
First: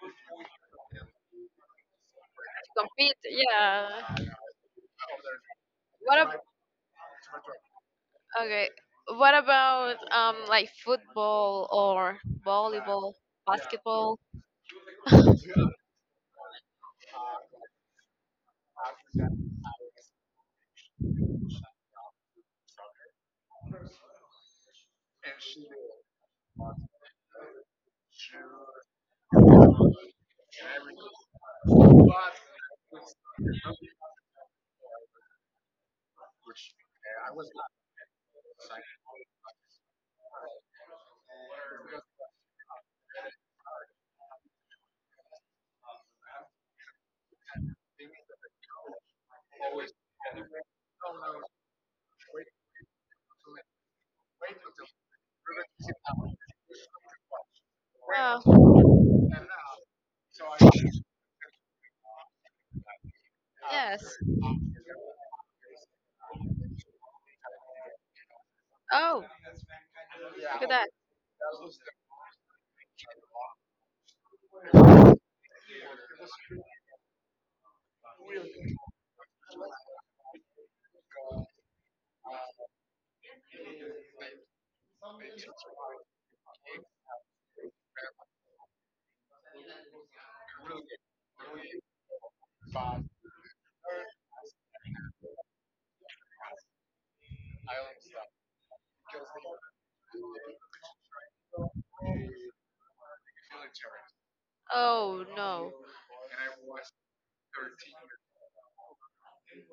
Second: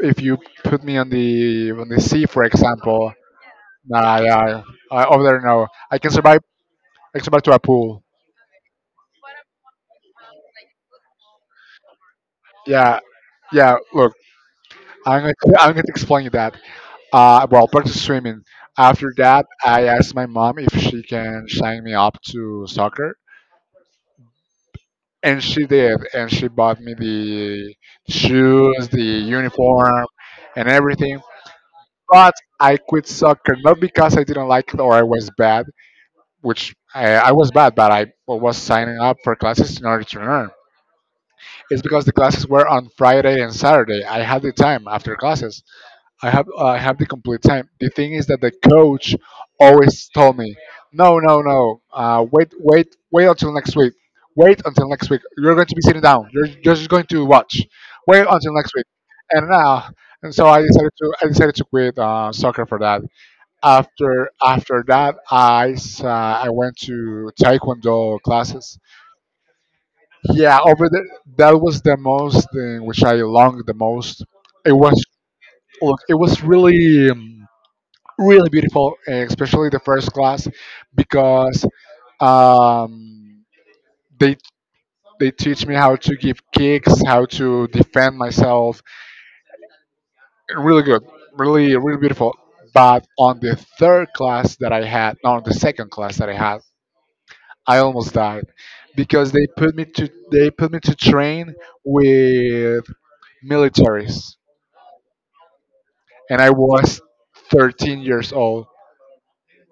Speaker 1: if you put me on the sea, for
Speaker 2: To
Speaker 1: example,
Speaker 2: compete, yeah.
Speaker 1: nah, yeah, I, over there, no, I can
Speaker 2: What
Speaker 1: survive.
Speaker 2: ab-
Speaker 1: I can survive to a pool.
Speaker 2: Okay. What about like football or
Speaker 1: Yeah,
Speaker 2: volleyball,
Speaker 1: yeah. Look,
Speaker 2: basketball?
Speaker 1: *laughs* I'm going to explain you that. Well, practice swimming. After that, I asked my mom if she can sign me up to soccer, and she did, and she bought me the shoes, the uniform, and everything. But I quit soccer, not because I didn't like it or I was bad, which I was bad, but I was signing up for classes in order to learn. It's because the classes were on Friday and Saturday. I had the time after classes. I have, I have the complete time. The thing is that the coach always told me, no, no, no, wait, wait, wait until next week. Wait until next week. You're going to be sitting down. You're just going to watch. Wait
Speaker 2: Uh,
Speaker 1: until next week. And now, and so I decided to quit, soccer for that.
Speaker 2: yes.
Speaker 1: After that I went to taekwondo classes.
Speaker 2: Oh,
Speaker 1: Yeah,
Speaker 2: look at
Speaker 1: over
Speaker 2: that.
Speaker 1: the— that was the most thing which I longed the most. It was— look, it was really, really beautiful, eh, especially the first class, because, um they they teach me how to give kicks, how to defend myself, really good, really really beautiful. But on the third class that I had— no, on the second class that I had, I almost died because they put me to train with militaries.
Speaker 2: Oh no,
Speaker 1: And I was 13 years old—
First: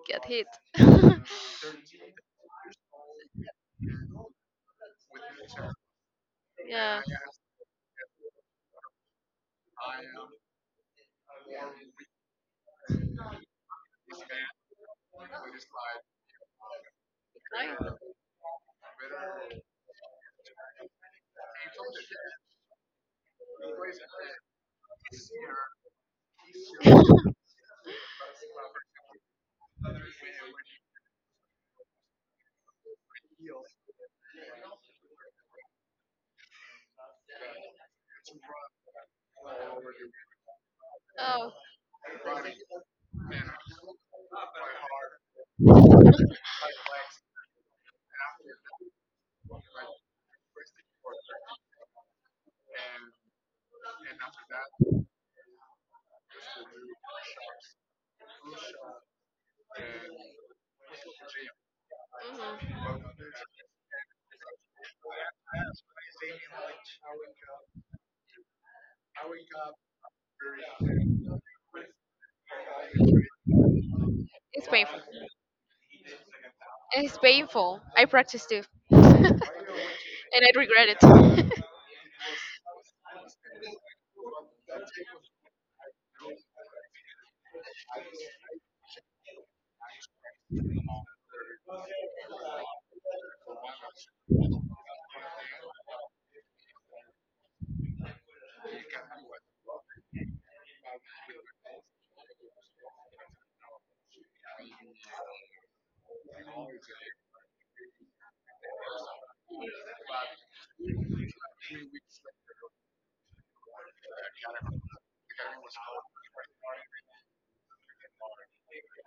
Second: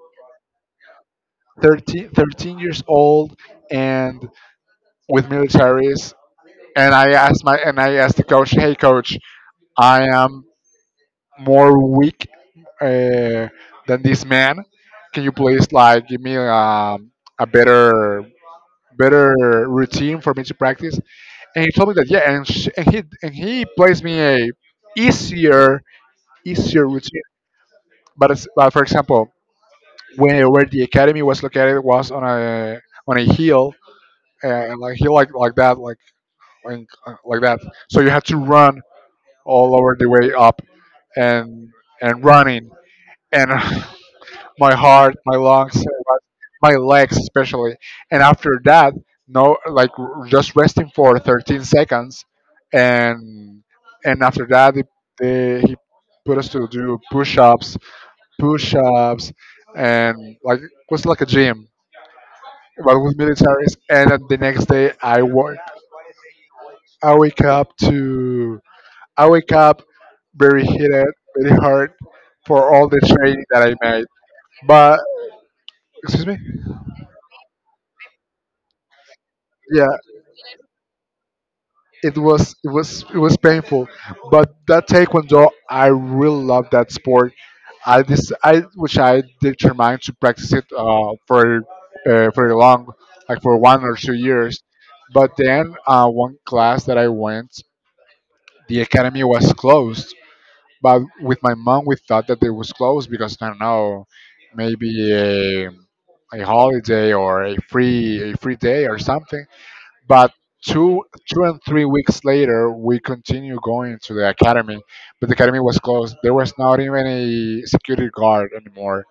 Speaker 2: get hit. *laughs*
Speaker 1: thirteen years old, and with militaries. And
Speaker 2: Yeah.
Speaker 1: i asked the coach, hey coach, I am more weak, uh, than this man. Can you please like give me, a
Speaker 2: Nice.
Speaker 1: better— better routine for me to practice? And he told me that yeah, and sh and he plays me a easier— easier routine. But it's— but for example, where the academy was located was on a— on a hill, like hill like that, like, like that. So you had to run all over the way up
Speaker 2: Oh.
Speaker 1: and— and running, and *laughs* my heart, my lungs, my legs especially. And after that, no, like just resting for 13 seconds, and— and after that, he put us to do push-ups, push-ups, and like it was like a gym, but with militaries. And then the next day, I work— I
Speaker 2: Mhm.
Speaker 1: wake up to— I wake up very heated, very hard for all the training that I made.
Speaker 2: It's
Speaker 1: But,
Speaker 2: painful.
Speaker 1: excuse me.
Speaker 2: It's painful. I practiced it
Speaker 1: Yeah.
Speaker 2: and I regret
Speaker 1: It was painful, but that taekwondo, I really love that sport. I this I which I determined to practice it, for long, like for 1 or 2 years. But then, one class that I went, the academy was closed. But with my mom we thought that it was closed because I don't know, maybe a
Speaker 2: it. *laughs*
Speaker 1: holiday or a free day or something. But two 2 and 3 weeks later, we continued going to the academy, but the academy was closed. There was not even a security guard anymore.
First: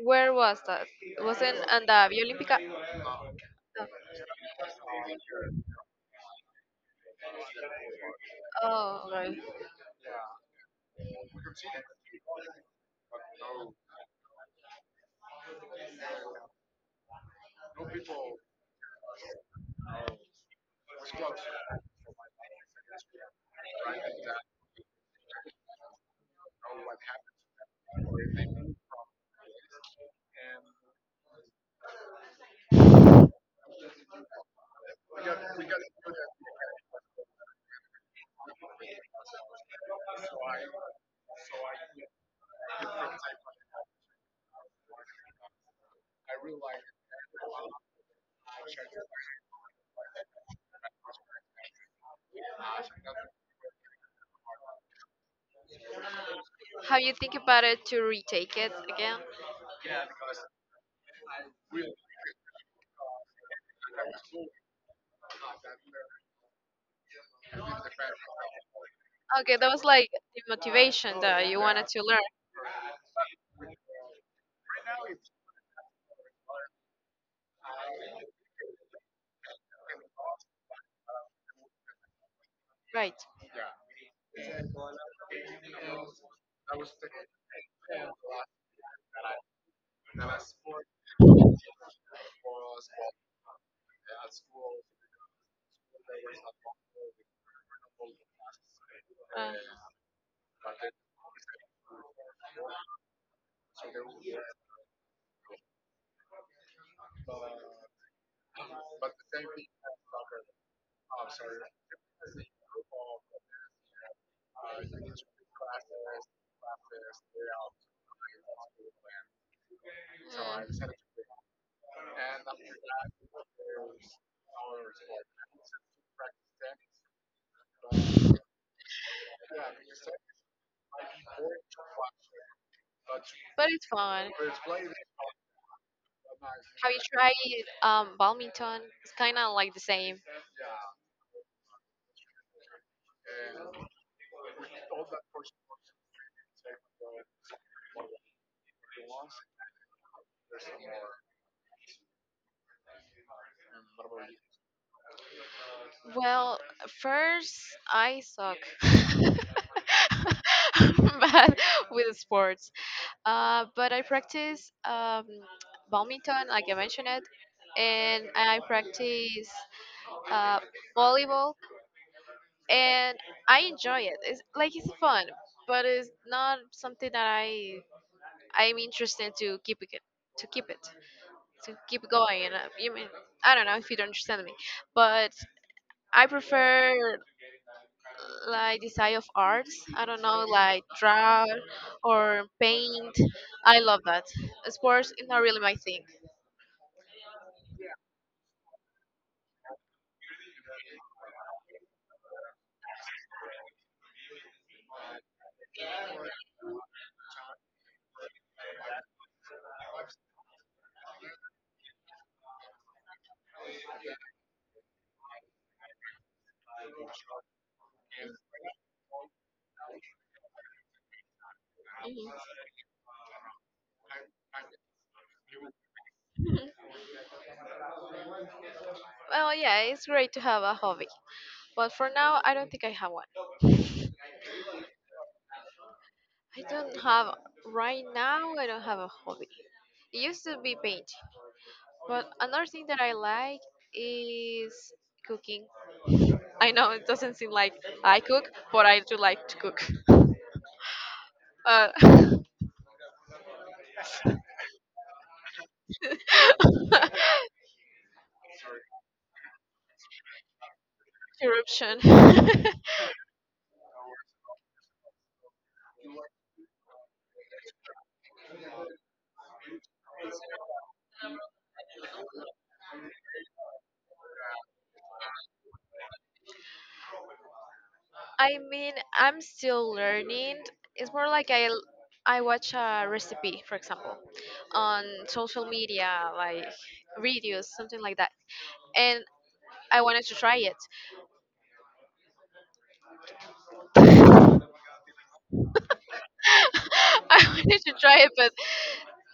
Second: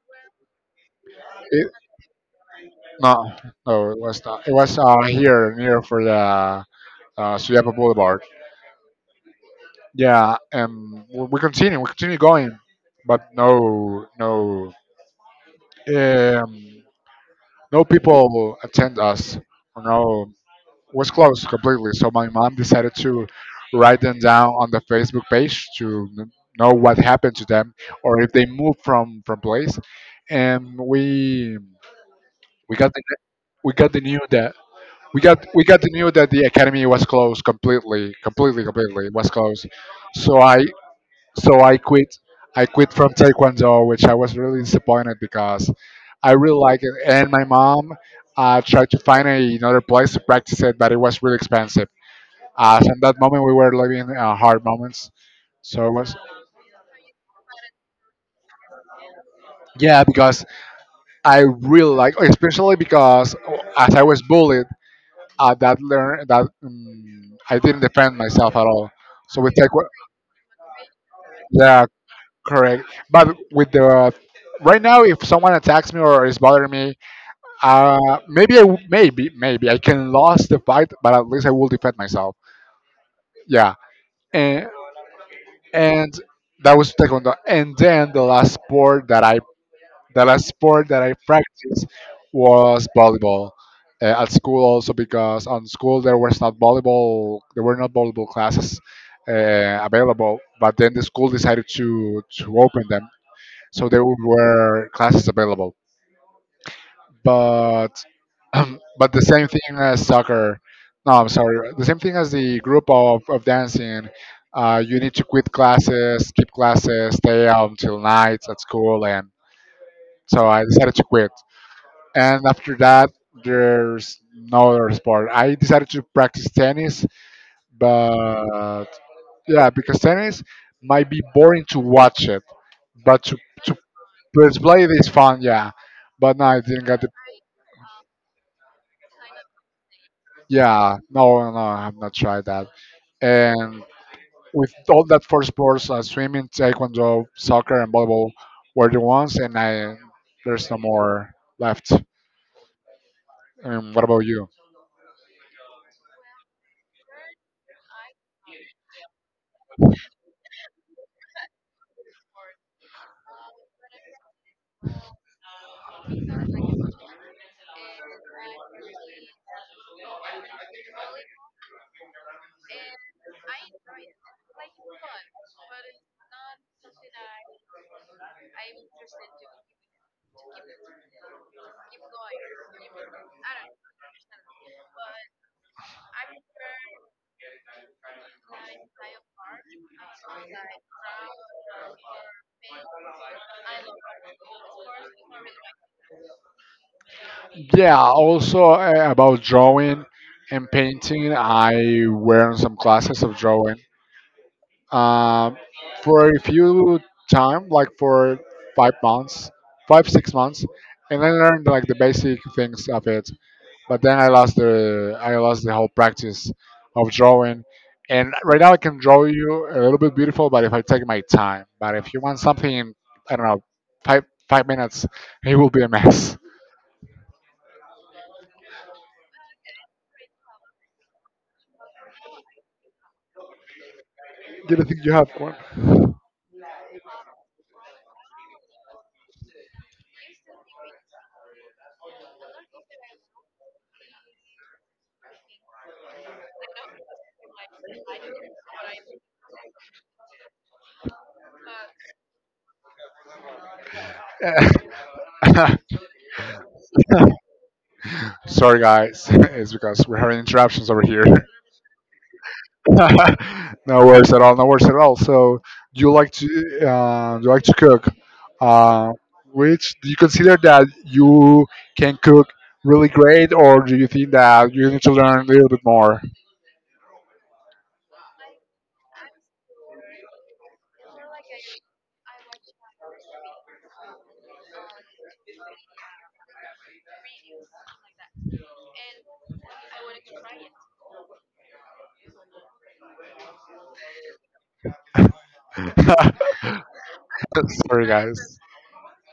Speaker 2: Where was that? Was it
Speaker 1: It—
Speaker 2: in the Via Olímpica?
Speaker 1: no,
Speaker 2: No.
Speaker 1: no, it was not. It was, here near for the, Suyapa Boulevard.
Speaker 2: Oh, right.
Speaker 1: Yeah, and we continue going, but no, no, um, no people attend us. No, was closed completely. So my mom decided to write them down on the Facebook page to know what happened to them or if they moved from place. And we got the, we got the news that we got the news that the academy was closed completely, completely. It was closed. So I— so I quit. I quit from Taekwondo, which I was really disappointed because I really like it. And my mom, tried to find a, another place to practice it, but it was really expensive, as in that moment we were living, hard moments. So it was—
Speaker 2: Have you think about it to retake it again?
Speaker 1: yeah, because I really like, especially because, as I was bullied, that learn that, I didn't defend myself at all. So we
Speaker 2: Okay, that
Speaker 1: take
Speaker 2: was
Speaker 1: what,
Speaker 2: like the motivation that you
Speaker 1: yeah,
Speaker 2: wanted to learn,
Speaker 1: correct. But with the— right now, if someone attacks me or is bothering me, maybe I, maybe I can lose the fight, but at least I will defend myself.
Speaker 2: right?
Speaker 1: Yeah, and— and that was taekwondo. And then the last sport that I practiced was volleyball, at school, also because on school there was not volleyball— there were not volleyball classes
Speaker 2: Uh,
Speaker 1: available, but then the school decided to open them, so there were classes available, but *clears throat* but the same thing as soccer— no, I'm sorry, the same thing as the group of dancing. You need to quit classes, skip classes, stay out until night at school. And so I
Speaker 2: mm,
Speaker 1: decided to quit. And after that, there's no other sport. I decided to practice tennis, but— yeah, because tennis might be boring to watch it, but to—
Speaker 2: but
Speaker 1: to
Speaker 2: it's fun.
Speaker 1: let play it is fun, yeah. But no, I didn't
Speaker 2: Have you
Speaker 1: get the—
Speaker 2: tried badminton? It's kind of like the same.
Speaker 1: yeah, no, no, no, I have not tried that. And with all that four sports, swimming, taekwondo, soccer and volleyball, were the ones, and i— there's no more left. What about you?
Speaker 2: Well, first I suck. *laughs* Bad with sports. But I practice badminton, like I mentioned it, and I practice uh, volleyball and I enjoy it. It's like it's fun, but it's not something that I'm interested to keep it to keep it to keep going. And you mean I don't know if you don't understand me, but I prefer like the side of arts. I don't know like draw or paint. I love that. Sports is not really my thing.
Speaker 1: Yeah, also, about drawing and painting, I were in some classes of drawing, um, for a few time, like for 5 months, 5 6 months, and I learned like the basic things of it. But then I lost the whole practice of drawing. And right now I can draw you a little bit beautiful, but if I take my time, but if you
Speaker 2: Mhm.
Speaker 1: want something in, I don't know, five minutes, it will be a mess.
Speaker 2: *laughs* Well, yeah, it's great to have a hobby, but for now I don't think I have one.
Speaker 1: Do you think you have one?
Speaker 2: I don't have right now. I don't have a hobby. It used to be painting, but another thing that I like is cooking. I know it doesn't seem like I cook, but I do like to cook. Uh, *laughs*
Speaker 1: *laughs* Sorry, guys. *laughs* It's because we're having interruptions over here. *laughs*
Speaker 2: Corruption. *laughs*
Speaker 1: No worries at all. No worries at all. So, do you like to, do you like to cook? Uh, which do you consider that you can cook really great, or do you think that you need to learn a little bit more?
Speaker 2: I mean, I'm still learning. It's more like I watch a recipe, for example, on social media, like videos, something like that, and I wanted to try it. *laughs* I
Speaker 1: *laughs*
Speaker 2: wanted to
Speaker 1: Sorry,
Speaker 2: try it,
Speaker 1: guys.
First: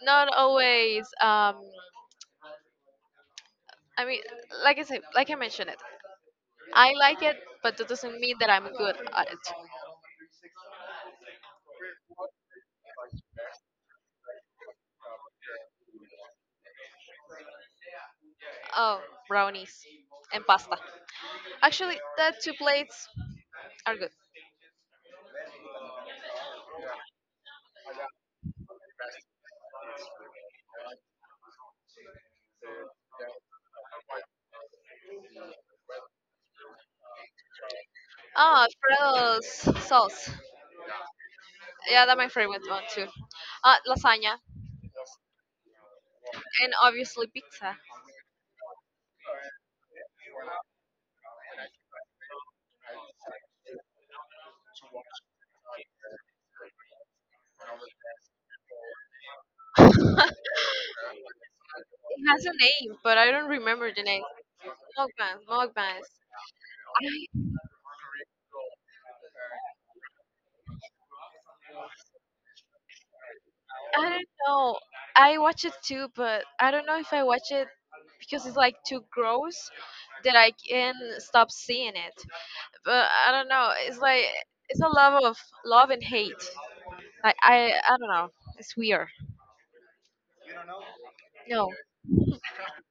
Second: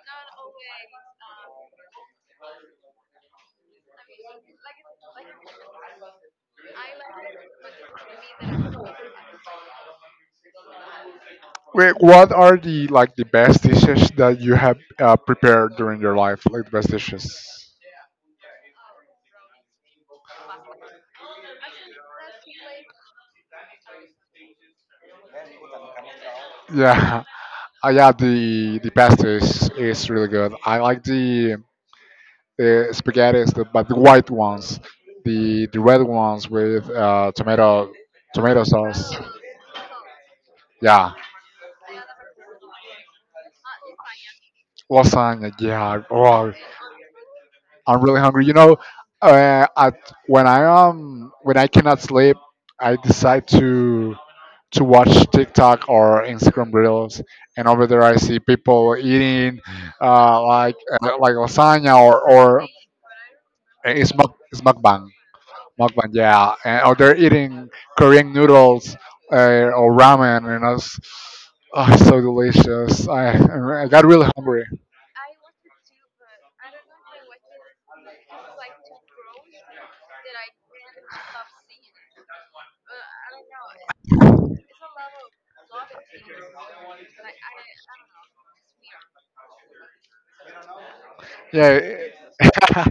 Speaker 2: not always I mean like I said like I mentioned it, I like it but that doesn't mean that I'm good at it.
Speaker 1: Wait, what are the— like the best dishes that you have, prepared during your life? Like the best dishes.
Speaker 2: Oh, brownies and pasta, actually the two plates are good.
Speaker 1: Yeah, *laughs* yeah. The pasta is really good. I like the spaghetti, but the white ones, the red ones with tomato
Speaker 2: Oh,
Speaker 1: sauce.
Speaker 2: alfredo's sauce,
Speaker 1: Yeah,
Speaker 2: yeah that's my favorite one too. Uh, lasagna
Speaker 1: lasagna. Yeah. Oh,
Speaker 2: and obviously pizza.
Speaker 1: I'm really hungry. Uh, at, when I when I cannot sleep, I decide to watch TikTok or Instagram reels, and over there I see people eating like lasagna or
Speaker 2: It has a
Speaker 1: or
Speaker 2: name but I don't remember
Speaker 1: and
Speaker 2: the name.
Speaker 1: it's mukbang,
Speaker 2: Mukbangs.
Speaker 1: mukbang, yeah. And, or they're eating Korean noodles, or ramen, and it's oh, it's so delicious. I
Speaker 2: I
Speaker 1: got
Speaker 2: don't
Speaker 1: really hungry.
Speaker 2: know. I watch it too, but I don't know if I watch it because it's like too gross that I can stop seeing it. But I don't know. It's like it's a love of love and hate. Like I don't know. It's weird. No.
Speaker 1: Yeah, *laughs*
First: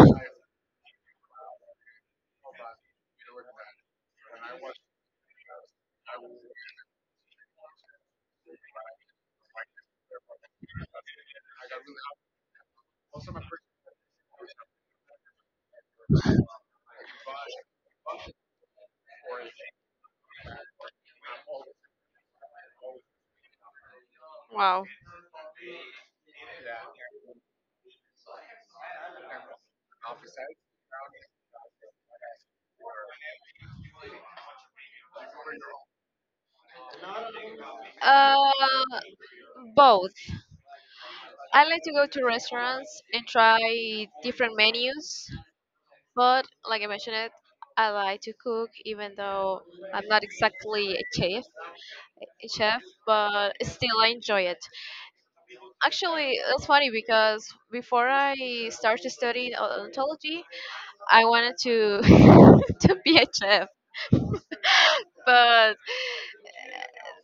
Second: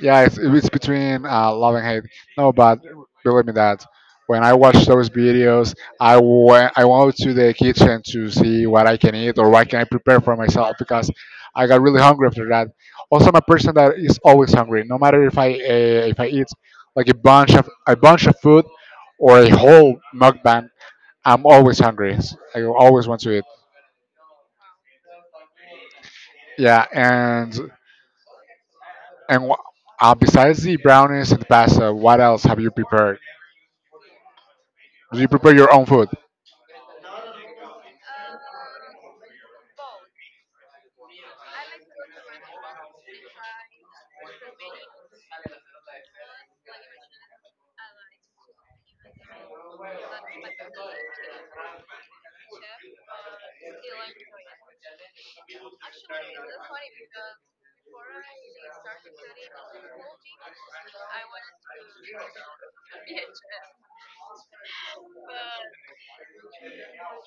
Speaker 1: yeah. It's between love and hate. No, but believe me that when I watch those videos, I went to the kitchen to see what I can eat or what can I prepare for myself because I got really hungry after that. Also, I'm a person that is always hungry, no matter if I eat like a bunch of food or a whole mukbang. I'm always hungry. I always want to eat.
Speaker 2: Wow.
Speaker 1: Yeah, and besides the brownies and pasta, what else have you prepared? Do you prepare your own food?
Speaker 2: Uh, Both. I like to go to restaurants and try different menus, but like I mentioned it, I like to cook even though I'm not exactly a chef. Chef, but still I enjoy it. Actually, it's funny because before I started studying odontology, I wanted to *laughs* to be a chef, but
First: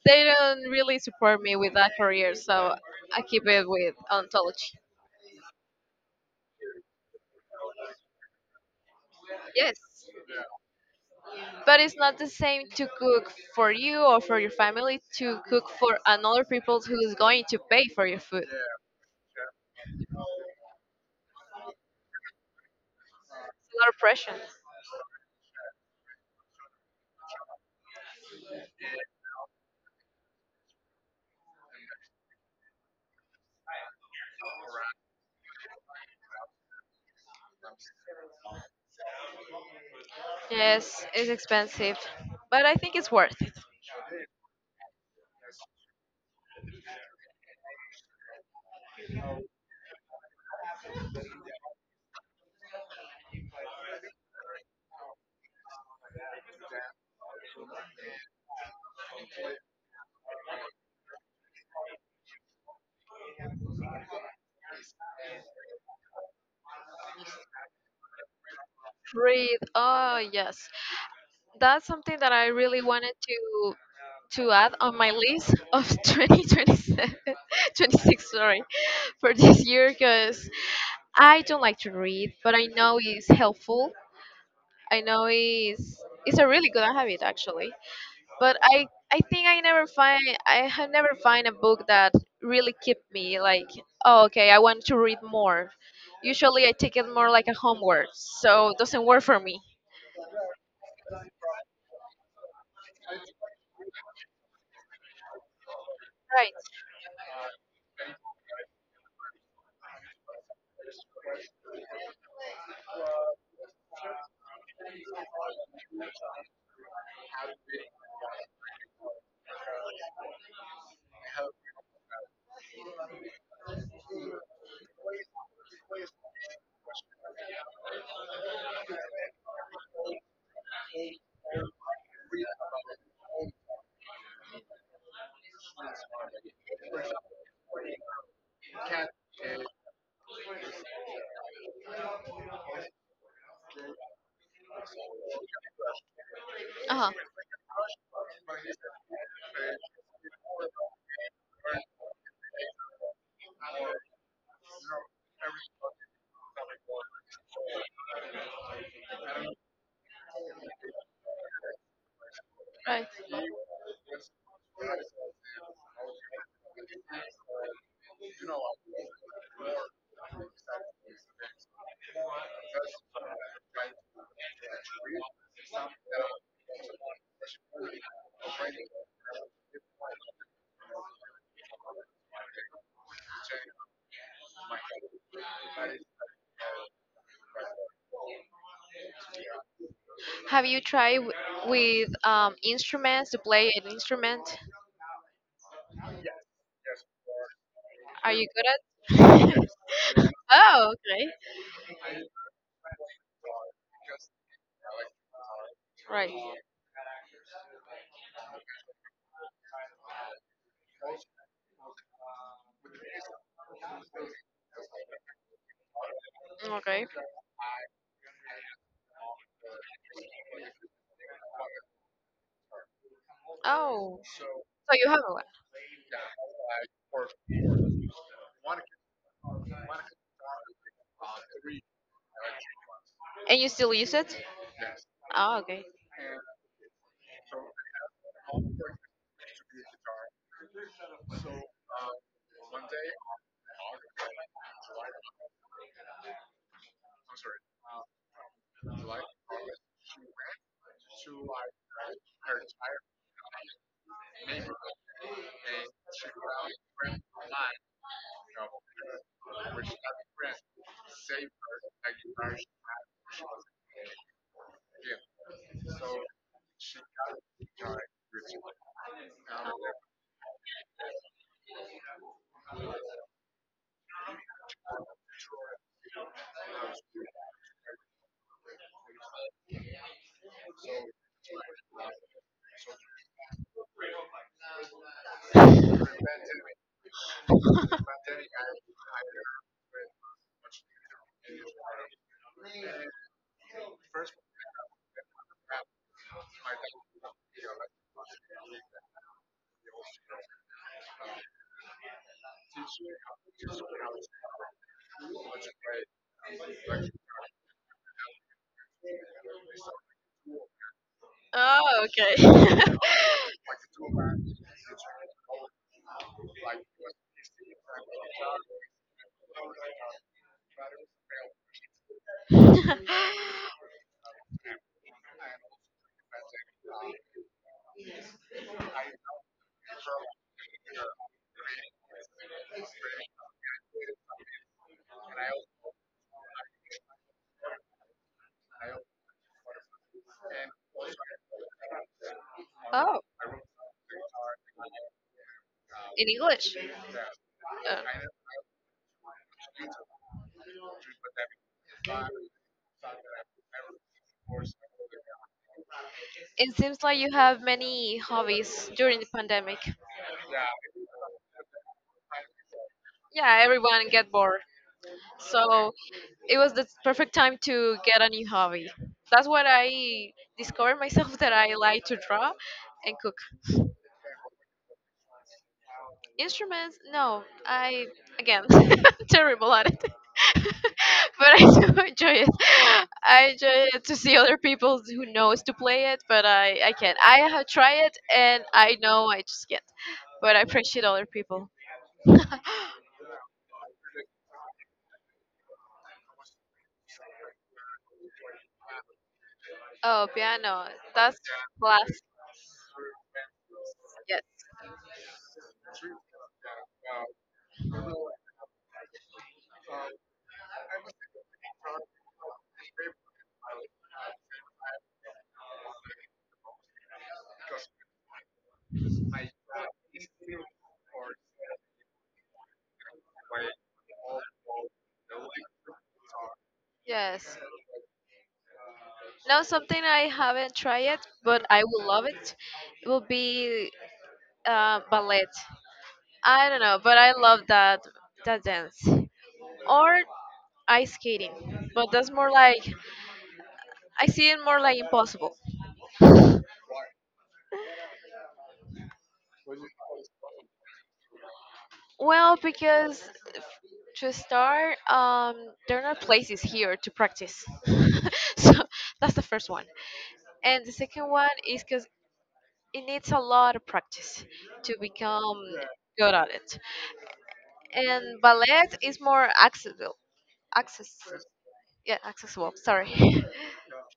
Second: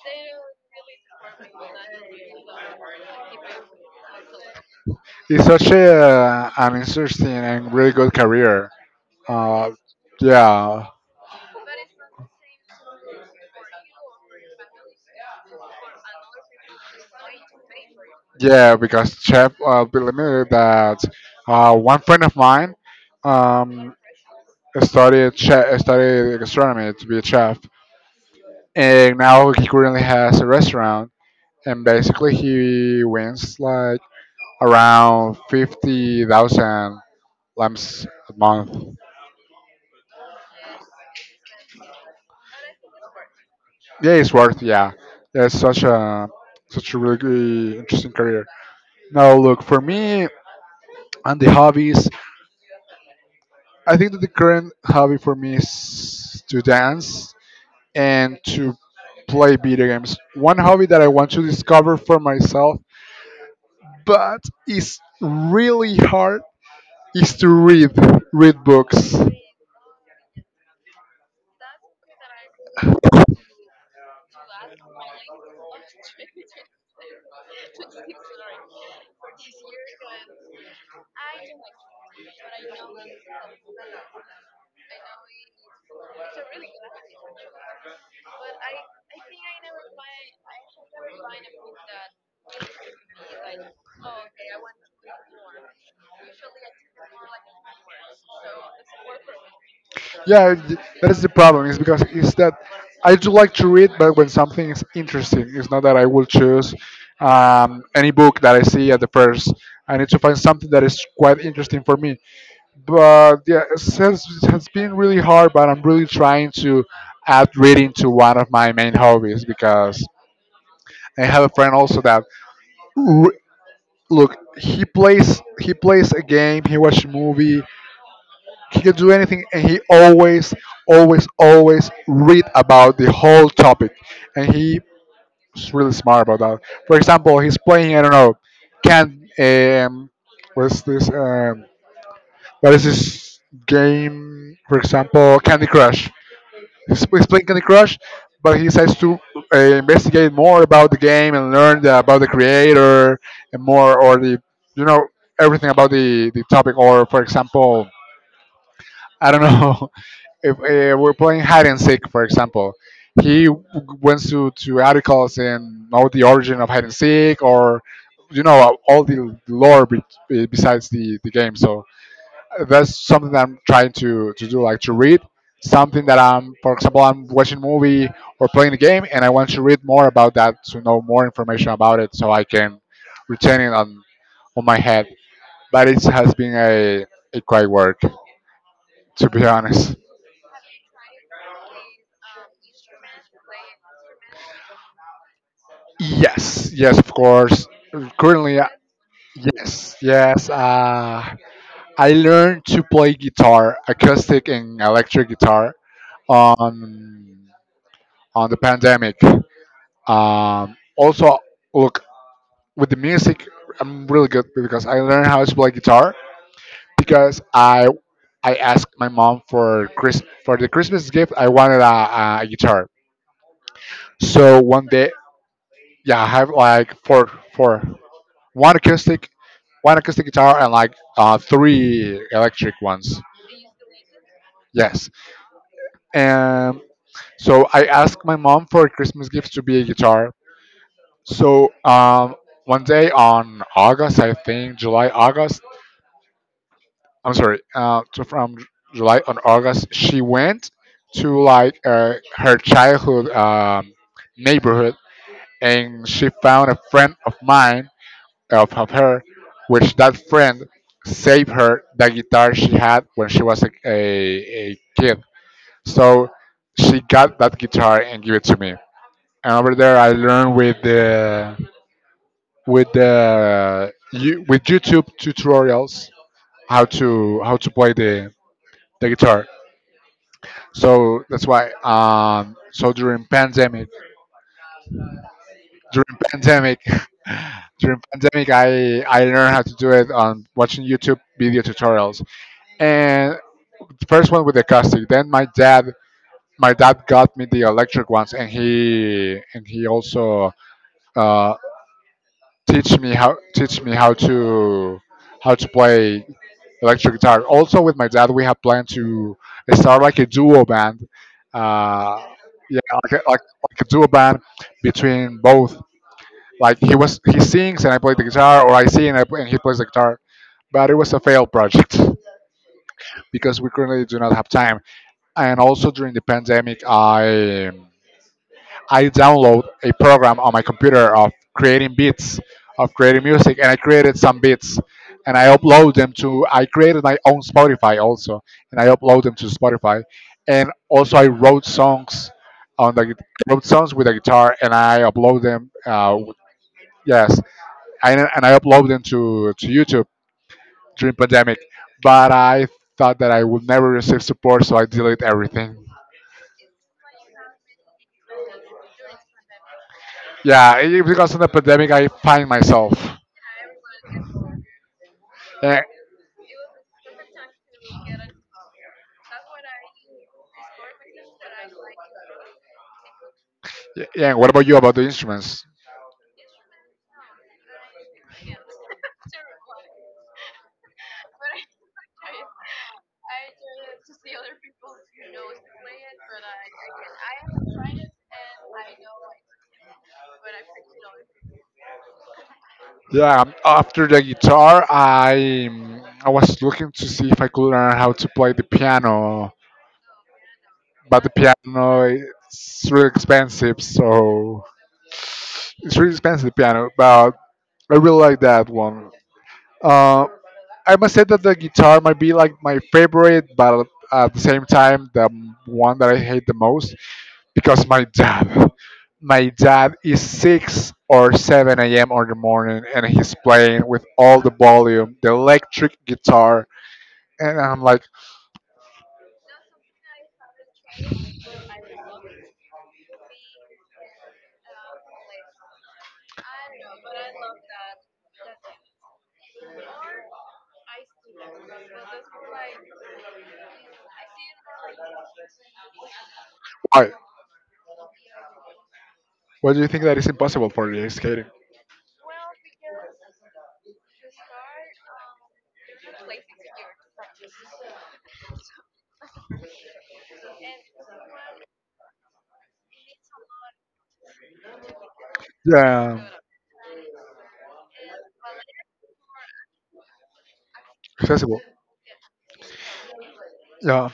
Speaker 2: they don't really support me with that career, so I keep it with odontology.
Speaker 1: It's such an interesting and really good career. Uh,
Speaker 2: Yes.
Speaker 1: yeah,
Speaker 2: But it's not the same to cook for you or for your family to cook for another people who is going to pay for your food. It's
Speaker 1: yeah, because chef, believe me that one friend of mine
Speaker 2: a lot
Speaker 1: um,
Speaker 2: of pressure.
Speaker 1: studied chef, studied gastronomy to be a chef, and now he currently has a restaurant, and basically he wins like around 50,000 lamps a month.
Speaker 2: Yes, it's expensive, but I think it's worth. It.
Speaker 1: Yeah, it's worth. Yeah, that's such a such a really good, interesting career. Now, look, for me and the hobbies, I think that the current hobby for me is to dance and to play video games. One hobby that I want to discover for myself, but is really hard, is to read books.
Speaker 2: Read. Oh, yes. That's something that I really wanted to add on my list of *laughs* 2027, sorry, for this year because I don't like to read, but I know it's helpful. I know it's a really good habit actually. But I think I never find I have never find a book that really keep me like oh okay I want to read more. Usually I take it more like a homework, so it doesn't work for me.
Speaker 1: Yeah, that is the problem. Is because it's that I do like to read, but when something is interesting, it's not that I will
Speaker 2: Right.
Speaker 1: choose any book that I see at the first. I need to find something that is quite interesting for me. But yeah, it has been really hard. But I'm really trying to add reading to one of my main hobbies because I have a friend also that r- look, he plays a game, he watches a movie, he can do anything, and he always always always read about the whole topic, and he's really smart about that. For example, he's playing, I don't know, can what's this what is this game, for example, Candy Crush.
Speaker 2: Uh huh.
Speaker 1: He's playing Candy Crush, but he decides to investigate more about the game and learn about the creator and more, or the you know everything about the topic. Or, for example, I don't know, *laughs* if we're playing hide and seek, for example,
Speaker 2: Right.
Speaker 1: he w- went to articles and know the origin of hide and seek, or you know all the lore besides the game. So that's something that I'm trying to do, like to read something that I'm, for example, I'm watching a movie or playing a game, and I want to read more about that to know more information about it so I can retain it on my head. But it has been a quite work, to be honest.
Speaker 2: Have you tried w- with instruments to play an instrument?
Speaker 1: Yes, yes, of course.
Speaker 2: Are you
Speaker 1: Currently,
Speaker 2: good at?
Speaker 1: yes, yes.
Speaker 2: Oh, okay.
Speaker 1: I learned to play guitar, acoustic and electric guitar,
Speaker 2: Right.
Speaker 1: on on the pandemic. Also, look, with the music, I'm really good because I learned how to play guitar
Speaker 2: Okay.
Speaker 1: because I asked my mom for Chris for the Christmas gift. I wanted a guitar,
Speaker 2: Oh, so
Speaker 1: so one
Speaker 2: you
Speaker 1: day,
Speaker 2: have one,
Speaker 1: yeah, I have like four one acoustic, one acoustic guitar, and like three electric ones.
Speaker 2: and you still use it?
Speaker 1: Yes.
Speaker 2: Oh, okay.
Speaker 1: And so I asked my mom for a Christmas gift to be a guitar. So one day on August, I think July, August. I'm sorry. So from July on August, she went to like her childhood neighborhood, and she found a friend of mine off of her, which that friend saved her the guitar she had when she was a kid. So she got that guitar and gave it to me. And over there, I learned with with YouTube tutorials how to play the guitar. So that's why. So during pandemic, during pandemic, *laughs* during pandemic, I learned how to do it on watching YouTube video tutorials, and the first one with the caustic. Then my dad got me the electric ones, and he also uh, teach me how to play electric guitar. Also with my dad, we have planned to start like a duo band.
Speaker 2: Oh,
Speaker 1: Uh, yeah,
Speaker 2: okay.
Speaker 1: like like a duo band between both. Like he sings and I play the guitar, or I sing and he plays the guitar. But it was a failed project *laughs* because we
Speaker 2: *laughs*
Speaker 1: currently do not have time. And also during the pandemic, I download a program on my computer of creating beats, of creating music, and I created some beats, and I upload them to I created my own Spotify also, and I upload them to Spotify, and also I wrote songs on the
Speaker 2: Oh,
Speaker 1: guit- wrote songs with a guitar and I upload them,
Speaker 2: in English.
Speaker 1: yes,
Speaker 2: Uh,
Speaker 1: and I upload them to YouTube during pandemic, but I thought that I would never receive support, so I delete everything.
Speaker 2: it seems like you have many hobbies during the pandemic.
Speaker 1: Yeah, because of the pandemic, I find myself.
Speaker 2: Yeah, everyone get bored.
Speaker 1: And,
Speaker 2: So it was the perfect time to get a new hobby. That's what I discovered myself *laughs* that I like to draw and cook.
Speaker 1: yeah, yeah, what about you about the instruments?
Speaker 2: Instruments? No, I again *laughs* terrible at it, *laughs* but I do enjoy it. I enjoy it to see other people who knows to play it, but I can't. I have tried it and I know I just can't. But I appreciate other people.
Speaker 1: Yeah, after the guitar, I was looking to see if I could learn how to play the piano,
Speaker 2: Oh, piano.
Speaker 1: but the
Speaker 2: That's
Speaker 1: piano
Speaker 2: class.
Speaker 1: it's really expensive,
Speaker 2: Yes.
Speaker 1: so it's really expensive the piano. But I really like that one. Uh, I must say that the guitar might be like my favorite, but at the same time, the one that I hate the most because my dad is six or seven a.m. on the morning, and he's playing with all the volume, the electric guitar,
Speaker 2: Yes.
Speaker 1: and I'm like,
Speaker 2: Now something I haven't tried yet, but I will love it. It will be ballet. I don't know, but I love that that dance or ice skating. But that's more like I see it more like impossible.
Speaker 1: why? Why do you think that is impossible for you? It's skating.
Speaker 2: Well, because to start, there are not places here to practice, *laughs* so that's the first one. And the second one is because it needs a lot of practice to become
Speaker 1: Yeah,
Speaker 2: good at it. And ballet is more accessible. Access,
Speaker 1: accessible.
Speaker 2: yeah, accessible. Sorry. *laughs*
Speaker 1: Yeah.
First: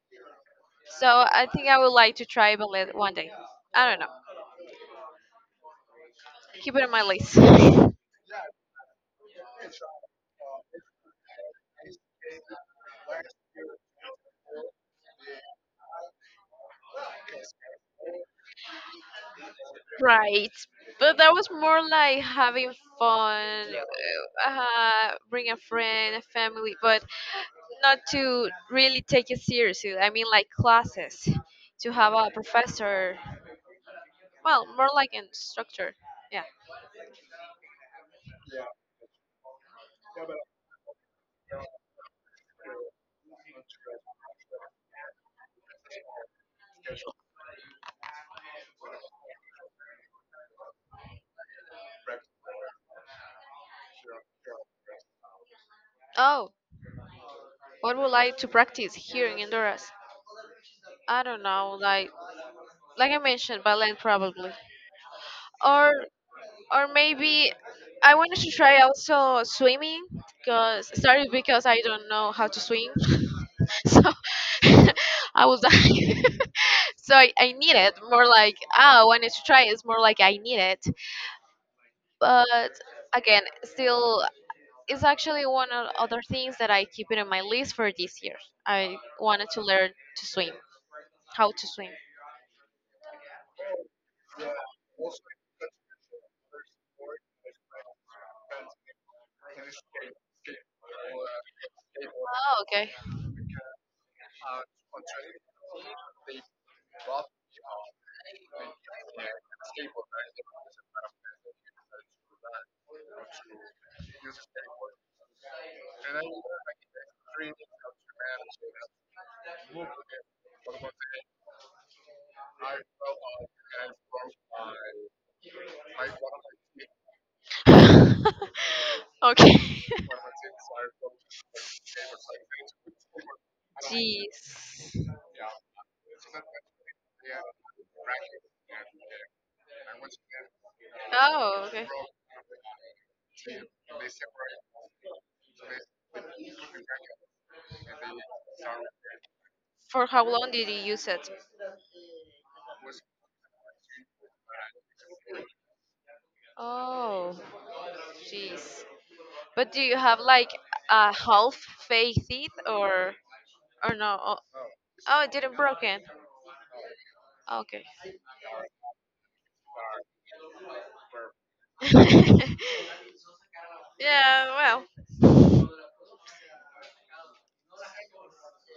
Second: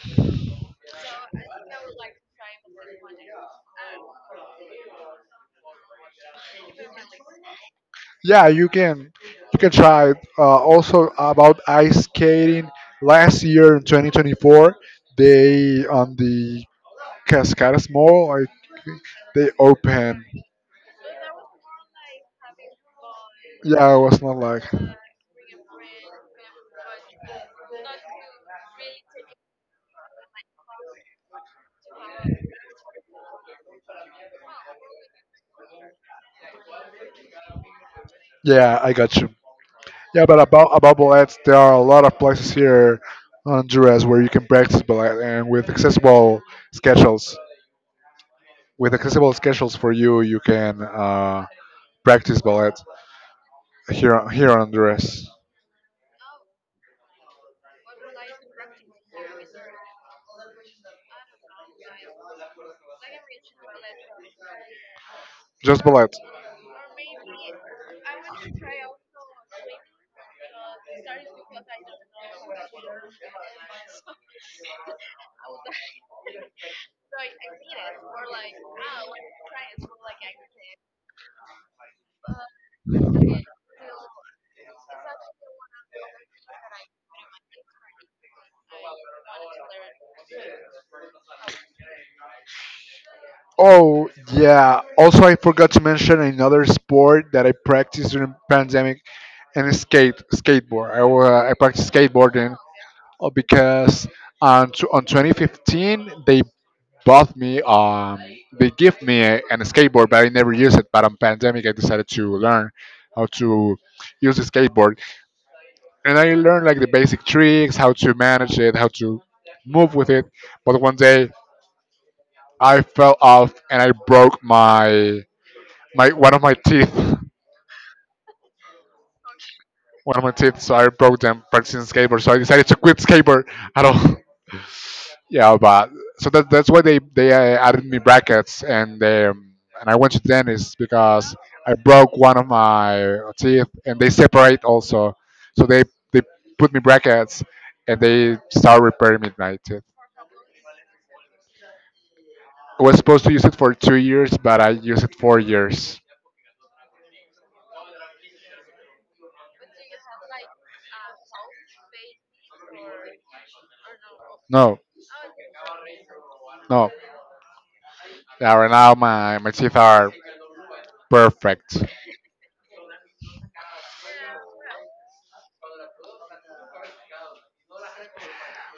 Speaker 2: So I think I would like to try ballet one day. I don't know. Keep it on my list. *laughs*
Speaker 1: Yeah, you can, you can try it. Also, about ice skating, last year in 2024, they on the Cascadas mall, I think, they open.
Speaker 2: Right. But that was more like having fun,
Speaker 1: Yeah, it was not like.
Speaker 2: bring a friend, a family, but not to really take it seriously. I mean, like classes, to have a professor. Well, more like in structure. Yeah.
Speaker 1: Yeah, I got you. Yeah, but about ballets, there are a lot of places here on Honduras where you can practice ballet and with accessible schedules, with accessible schedules for you. You can practice ballet here on Honduras.
Speaker 2: Oh, what would like to practice here in Honduras? I don't know, like I mentioned, ballet probably,
Speaker 1: Just
Speaker 2: or
Speaker 1: ballet.
Speaker 2: or maybe I wanted to try also swimming because started because I don't know how to swim, *laughs* so *laughs* I was like, *laughs* so I need it more like ah, I wanted to try. It's more like I need it, but again, still it's actually one of other things that I keep it on my list for this year. I wanted to learn to swim, how to swim.
Speaker 1: Oh yeah. Also, I forgot to mention another sport that I practiced during pandemic, and it's skateboard. I practiced skateboarding
Speaker 2: Oh, okay.
Speaker 1: because on 2015 they bought me they give me an skateboard, but I never used it. But on pandemic I decided to learn how to use a skateboard, and I learned like the basic tricks, how to manage it, how to move with it. But one day I fell off and I broke my one of my teeth, *laughs*
Speaker 2: *laughs* Okay.
Speaker 1: one of my teeth, so I broke them practicing skateboard, so I decided to quit skateboard at all. *laughs*
Speaker 2: Jeez.
Speaker 1: yeah, but so that's why they added me brackets and I went to dentist because
Speaker 2: Oh,
Speaker 1: I
Speaker 2: okay.
Speaker 1: broke one of my teeth and they separate also, so they put me brackets and they start repairing me my teeth.
Speaker 2: For how long did you use it?
Speaker 1: I was supposed to use it for 2 years, but I used it 4 years.
Speaker 2: Oh, jeez. But do you have like a half faith it or no? Oh,
Speaker 1: No,
Speaker 2: oh, it didn't broken.
Speaker 1: no.
Speaker 2: Okay.
Speaker 1: Yeah, right now my teeth are perfect.
Speaker 2: *laughs* Yeah. Well.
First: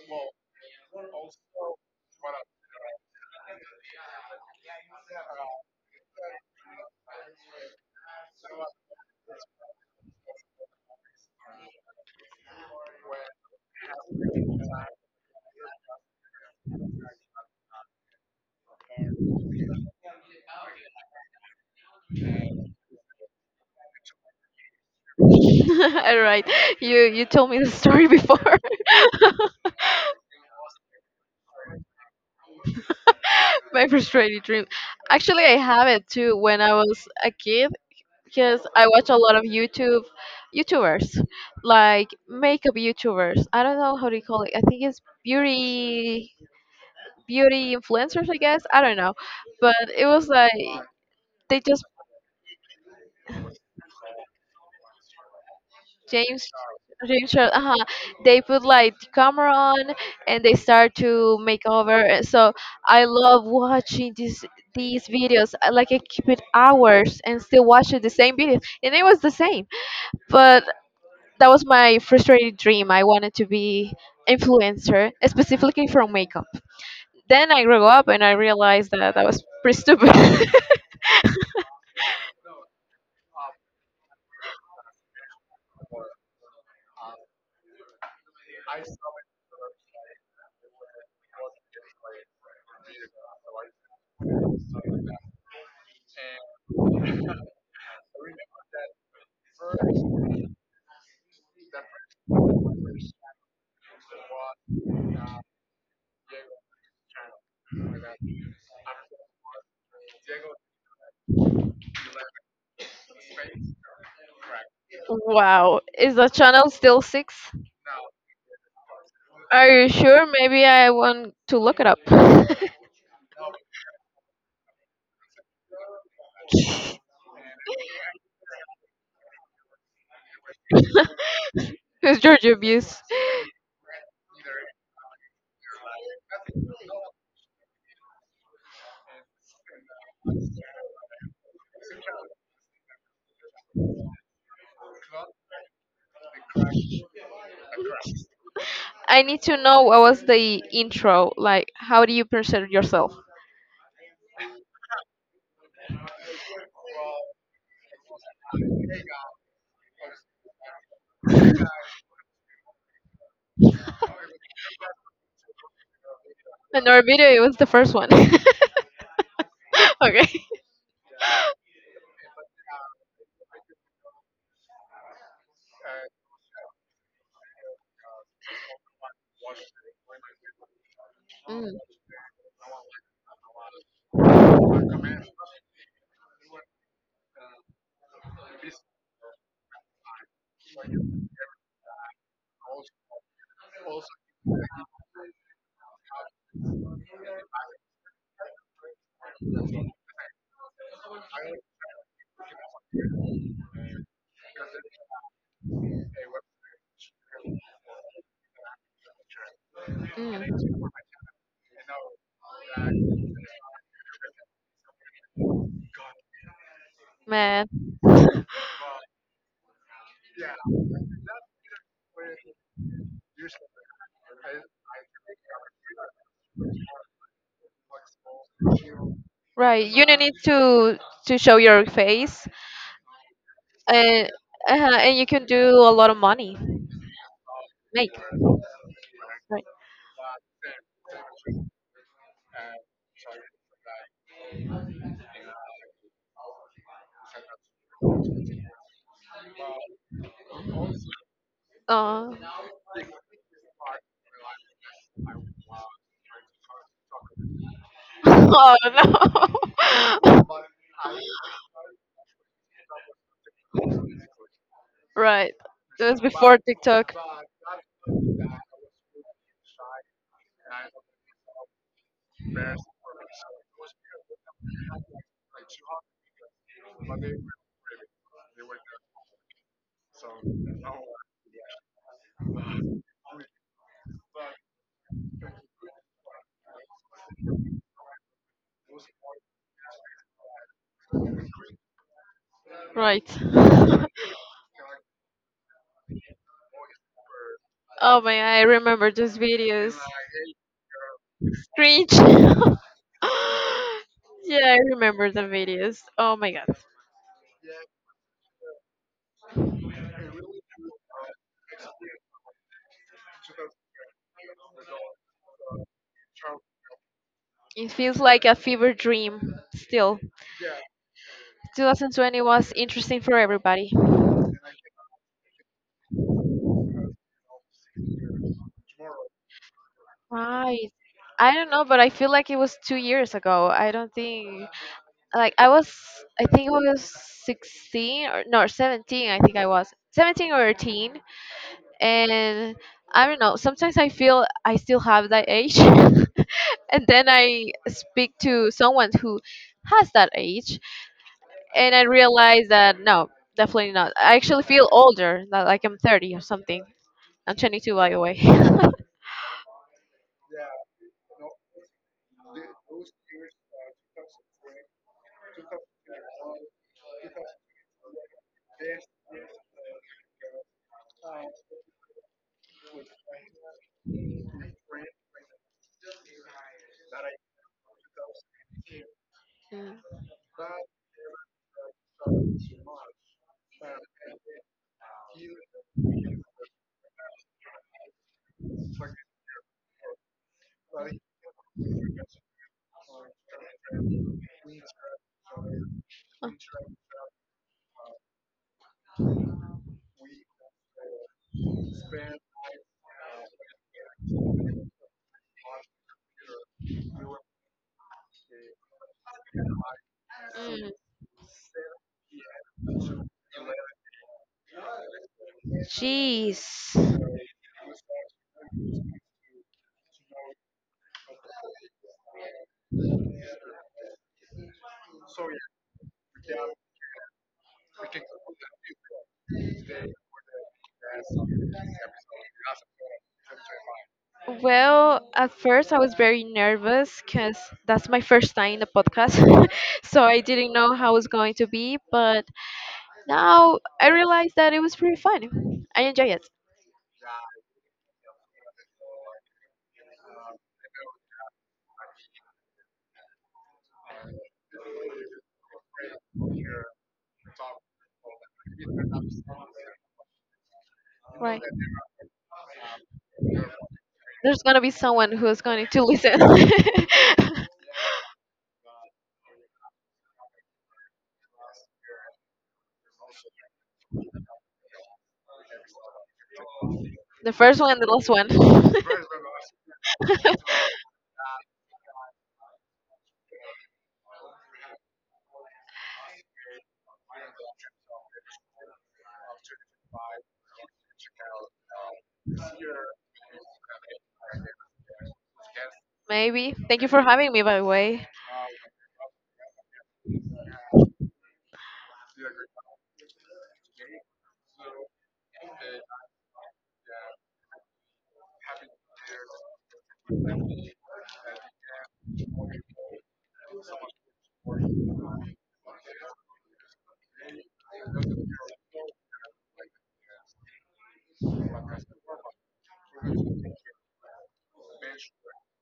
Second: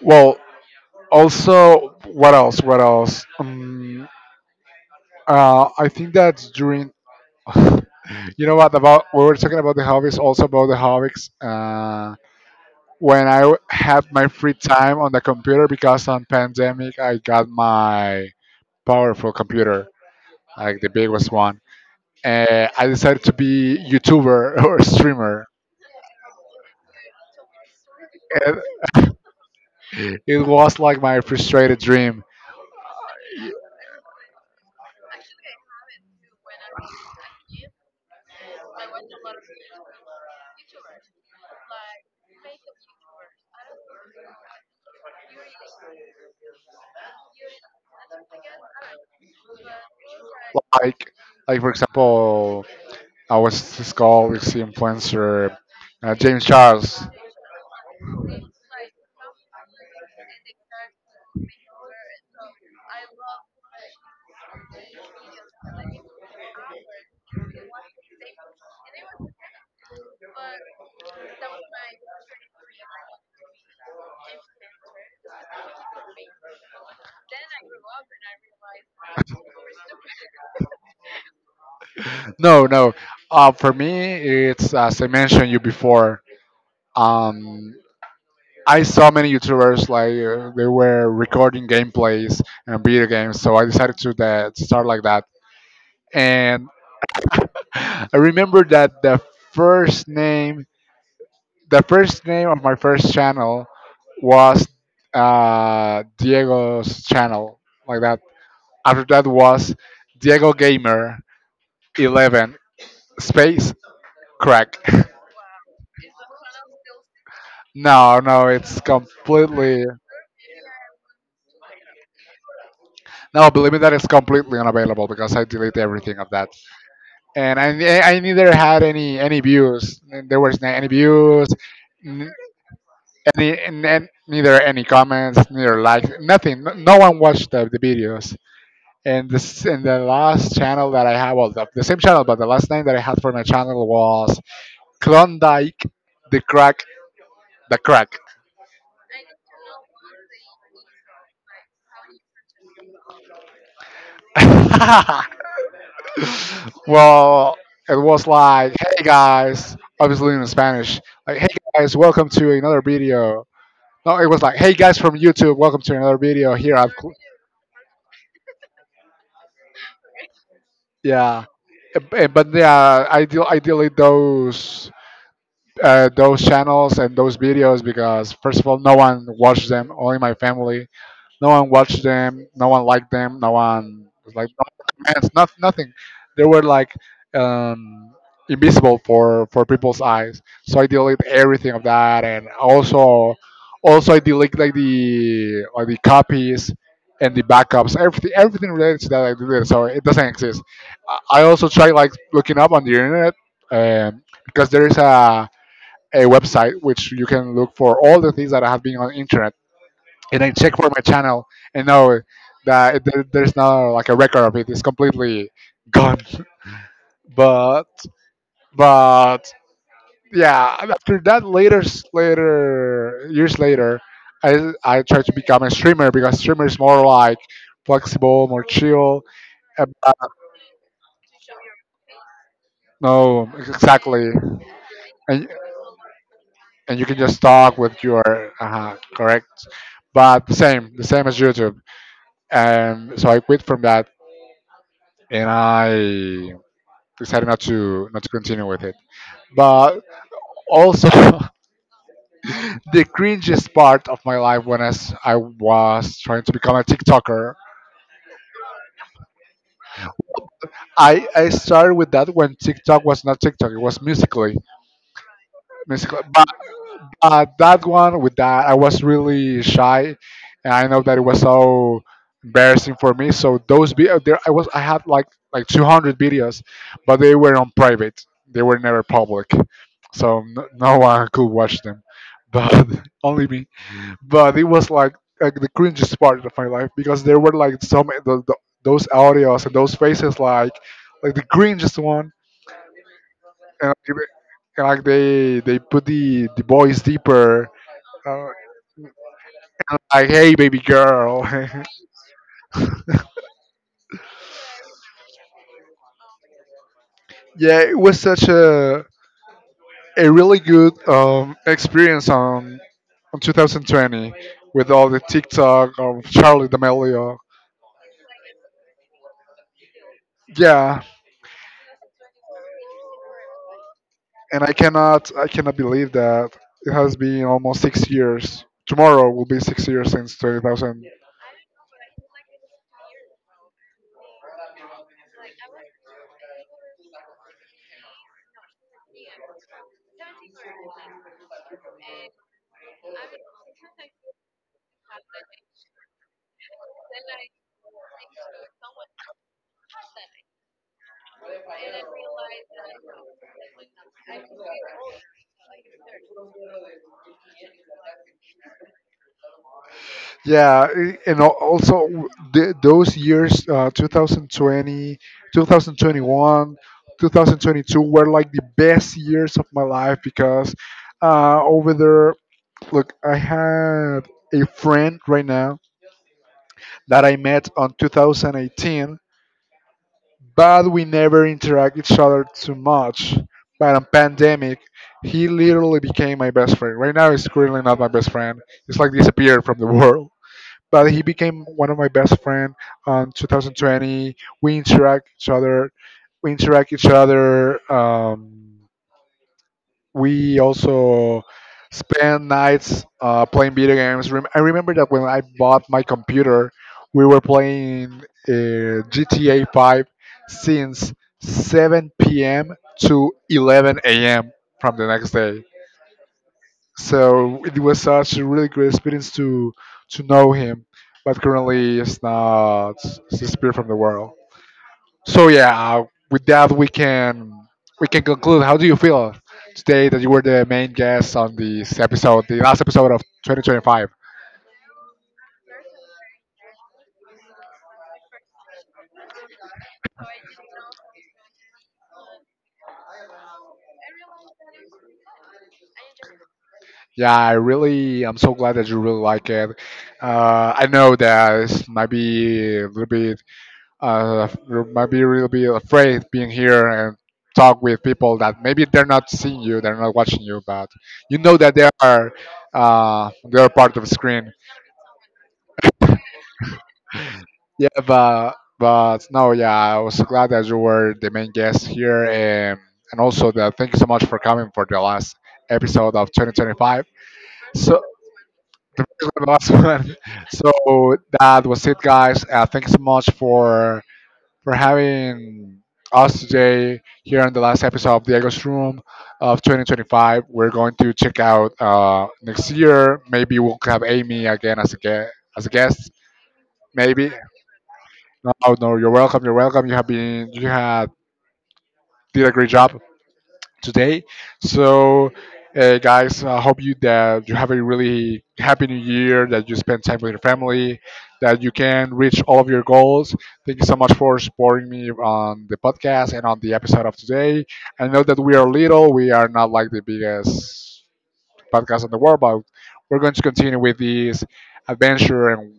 Speaker 1: Well, also, what else? What else? I think that during, *laughs* you know what, about we were talking about the hobbies, also about the hobbies, when had my free time on the computer, because on pandemic I got my powerful computer, like the biggest one, I decided to be youtuber *laughs* or
Speaker 2: *laughs*
Speaker 1: streamer,
Speaker 2: All right, you told me the story before. *laughs*
Speaker 1: and it was like my frustrated dream.
Speaker 2: My frustrated dream. Actually, I have it too when I was a kid because I watch a lot of YouTube YouTubers, like makeup YouTubers. I don't know how to call it. I think it's beauty influencers, I guess. I don't know, but it was like
Speaker 1: like like,
Speaker 2: they
Speaker 1: for
Speaker 2: just
Speaker 1: example, I was this called this influencer, James
Speaker 2: James
Speaker 1: Charles.
Speaker 2: James Charles, uh, they put like the camera on and they start to make over, and so I love watching these videos. I, like I keep it hours and still watching the same videos, and it was the same. But that was my frustrated dream. I wanted to be influencer, specifically from makeup. Then I grew up and I realized that that was pretty stupid. *laughs*
Speaker 1: No, no. For me, it's as I mentioned you before. Um, I saw many YouTubers like they were recording gameplays and video games, so I decided to start like that. And I remember that first name, the first name of my first channel was Diego's channel, like that. After that was Diego Gamer 11 space crack. *laughs*
Speaker 2: Wow, is the channel still six?
Speaker 1: No, no, it's
Speaker 2: Are
Speaker 1: completely
Speaker 2: you sure? Maybe I want to look it up. *laughs*
Speaker 1: no. Believe me, that it's completely unavailable because I delete everything of that, and I neither had any views. There was no any views,
Speaker 2: It's Georgia Abuse.
Speaker 1: any, and then neither any comments, neither likes, nothing. No, no one watched the videos. And this and the last channel that I have, well, the same channel, but the last name that I had for my channel was Klondike, the crack, the crack.
Speaker 2: I need to know what was the intro. Like, how do you present yourself?
Speaker 1: *laughs* Well, it was like, "Hey guys," obviously in Spanish, like, "Hey guys, welcome to another video." No, it was like, "Hey guys from YouTube, welcome to another video here.
Speaker 2: In
Speaker 1: I've,"
Speaker 2: our video, it was the first one. *laughs* Okay.
Speaker 1: yeah. But yeah, I delete those channels and those videos because first of all, no one watched them. Only my family. No one
Speaker 2: Mm.
Speaker 1: watched them. No one liked them. No one comments. Not nothing. They were like um, invisible for people's eyes. So I delete everything of that, and also I delete like the copies and the backups. Everything related to that I deleted. So it doesn't exist. I also try like looking up on the internet, um, because there is a website which you can look for all the things that have been on internet.
Speaker 2: Mm.
Speaker 1: And I check for my channel and know that there's not like a record of it. It's completely gone. *laughs*
Speaker 2: Man,
Speaker 1: But but yeah, after that later later, years later, I tried to become a streamer because streamer is more like flexible, more chill.
Speaker 2: right?
Speaker 1: And,
Speaker 2: You don't need to show your face.
Speaker 1: no, exactly.
Speaker 2: And uh, and you can
Speaker 1: And
Speaker 2: do a lot of money,
Speaker 1: and you can just talk with
Speaker 2: make,
Speaker 1: your
Speaker 2: right?
Speaker 1: correct, but the same as YouTube. So I quit from that, and I decided not to continue with it. But also, *laughs*
Speaker 2: *laughs*
Speaker 1: the
Speaker 2: Oh,
Speaker 1: cringiest part of my life when I was trying to become a TikToker.
Speaker 2: no. *laughs*
Speaker 1: I started with that when TikTok was not TikTok, it was Musically.
Speaker 2: Right, that
Speaker 1: Musically.
Speaker 2: was
Speaker 1: But,
Speaker 2: before TikTok.
Speaker 1: but that one, with that, I was really shy. And I know that it was so embarrassing for me. So those videos, there, I had like 200 videos, but they were on private. They were never public. So no, no one could watch them, but *laughs* only me. But it was like the cringiest part of my life because there were like so many those audios and those faces like the cringiest one.
Speaker 2: Right.
Speaker 1: And,
Speaker 2: *laughs*
Speaker 1: like, and like they put the voice deeper.
Speaker 2: Oh my,
Speaker 1: uh,
Speaker 2: I remember those videos.
Speaker 1: like, "Hey baby girl."
Speaker 2: Cringe. *laughs* Yeah, I remember the videos, oh my god.
Speaker 1: *laughs* Yeah, it was such a really good experience on 2020 with all the TikTok of Charlie D'Amelio.
Speaker 2: It feels like a fever dream still.
Speaker 1: Yeah,
Speaker 2: 2020 was interesting for everybody.
Speaker 1: and I cannot believe that it has been almost 6 years. Tomorrow will be 6 years since
Speaker 2: Right.
Speaker 1: 2000.
Speaker 2: I don't know, but I feel like it was 2 years ago. I don't think like I was. I think I was 16 or no, 17. I think I was 17 or 18, and I don't know. Sometimes I feel I still have that age, *laughs* and then I speak to someone who has that age, and I realize that no, definitely not. I actually feel older, not like I'm 30 or something. I'm 22, by the way.
Speaker 1: Yeah, and also those years, 2020, 2021, 2022 were like the best years of my life because, over there, look, I had a friend right now that I met on 2018.
Speaker 2: *laughs*
Speaker 1: But we never interact each other too much. But on pandemic, he literally became my best friend. Right now, he's currently not my best friend. He's like disappeared from the *laughs* world. But he became one of my best friend on 2020. We interact each other. We interact each other. We also spend nights playing video games. I remember that when I bought my computer, we were playing GTA 5 since 7 p.m. to 11 a.m. from the next day.
Speaker 2: Jeez.
Speaker 1: So it was such a really great experience to know him, but currently it's not, it's disappeared from the world. So yeah, with that we can conclude. How do you feel today that you were the main guest on this episode, the last episode of 2025?
Speaker 2: Well, at first I was very nervous because that's my first time in a podcast. *laughs* So I didn't know how it was going to be, but now I realized that it was pretty fun. I enjoy it.
Speaker 1: Yeah, I really, I'm so glad that you really like it. I know that this might be a little bit, you might be a little bit afraid being here and talk with people that maybe they're not seeing you, they're not watching you, but you know
Speaker 2: Right.
Speaker 1: that they are they're part of the screen.
Speaker 2: There's going to be someone who's going to listen. *laughs*
Speaker 1: Yeah, but no, yeah, I was glad that you were the main guest here, and also that thank you so much for coming for the last episode of 2025.
Speaker 2: The first one,
Speaker 1: So
Speaker 2: the last one.
Speaker 1: *laughs* the
Speaker 2: *laughs*
Speaker 1: last one. So that was it, guys. Thank you so much for having us today here on the last episode of Diego's Room of 2025. We're going to check out next year. Maybe we'll have Amy again as a guest. As a guest,
Speaker 2: Maybe. Thank you for
Speaker 1: maybe.
Speaker 2: having me, by the way.
Speaker 1: No, no, you're welcome. You're welcome. You have been you had did a great job today. So, guys, I hope you that you have a really happy new year. That you spend time with your family. That you can reach all of your goals. Thank you so much for supporting me on the podcast and on the episode of today. I know that we are little. We are not like the biggest podcast on the world, but we're going to continue with this adventure and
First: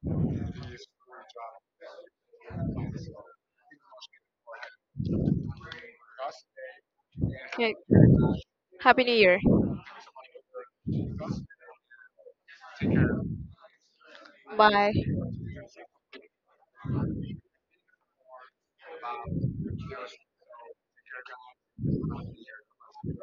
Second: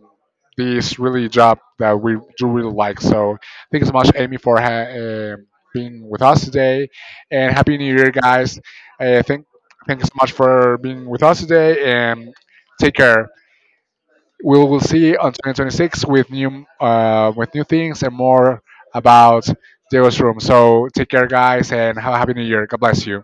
Speaker 1: this really job that we do really like. So thank you so much, Amy, for being with us today, and
Speaker 2: Okay.
Speaker 1: happy New Year, guys.
Speaker 2: Happy New
Speaker 1: Uh,
Speaker 2: Year.
Speaker 1: thank Thank you so much for being with us today, and take care. We will
Speaker 2: Bye.
Speaker 1: see you on 2026 with new things and more about Dio's room. So take care, guys, and have a happy New Year. God bless you.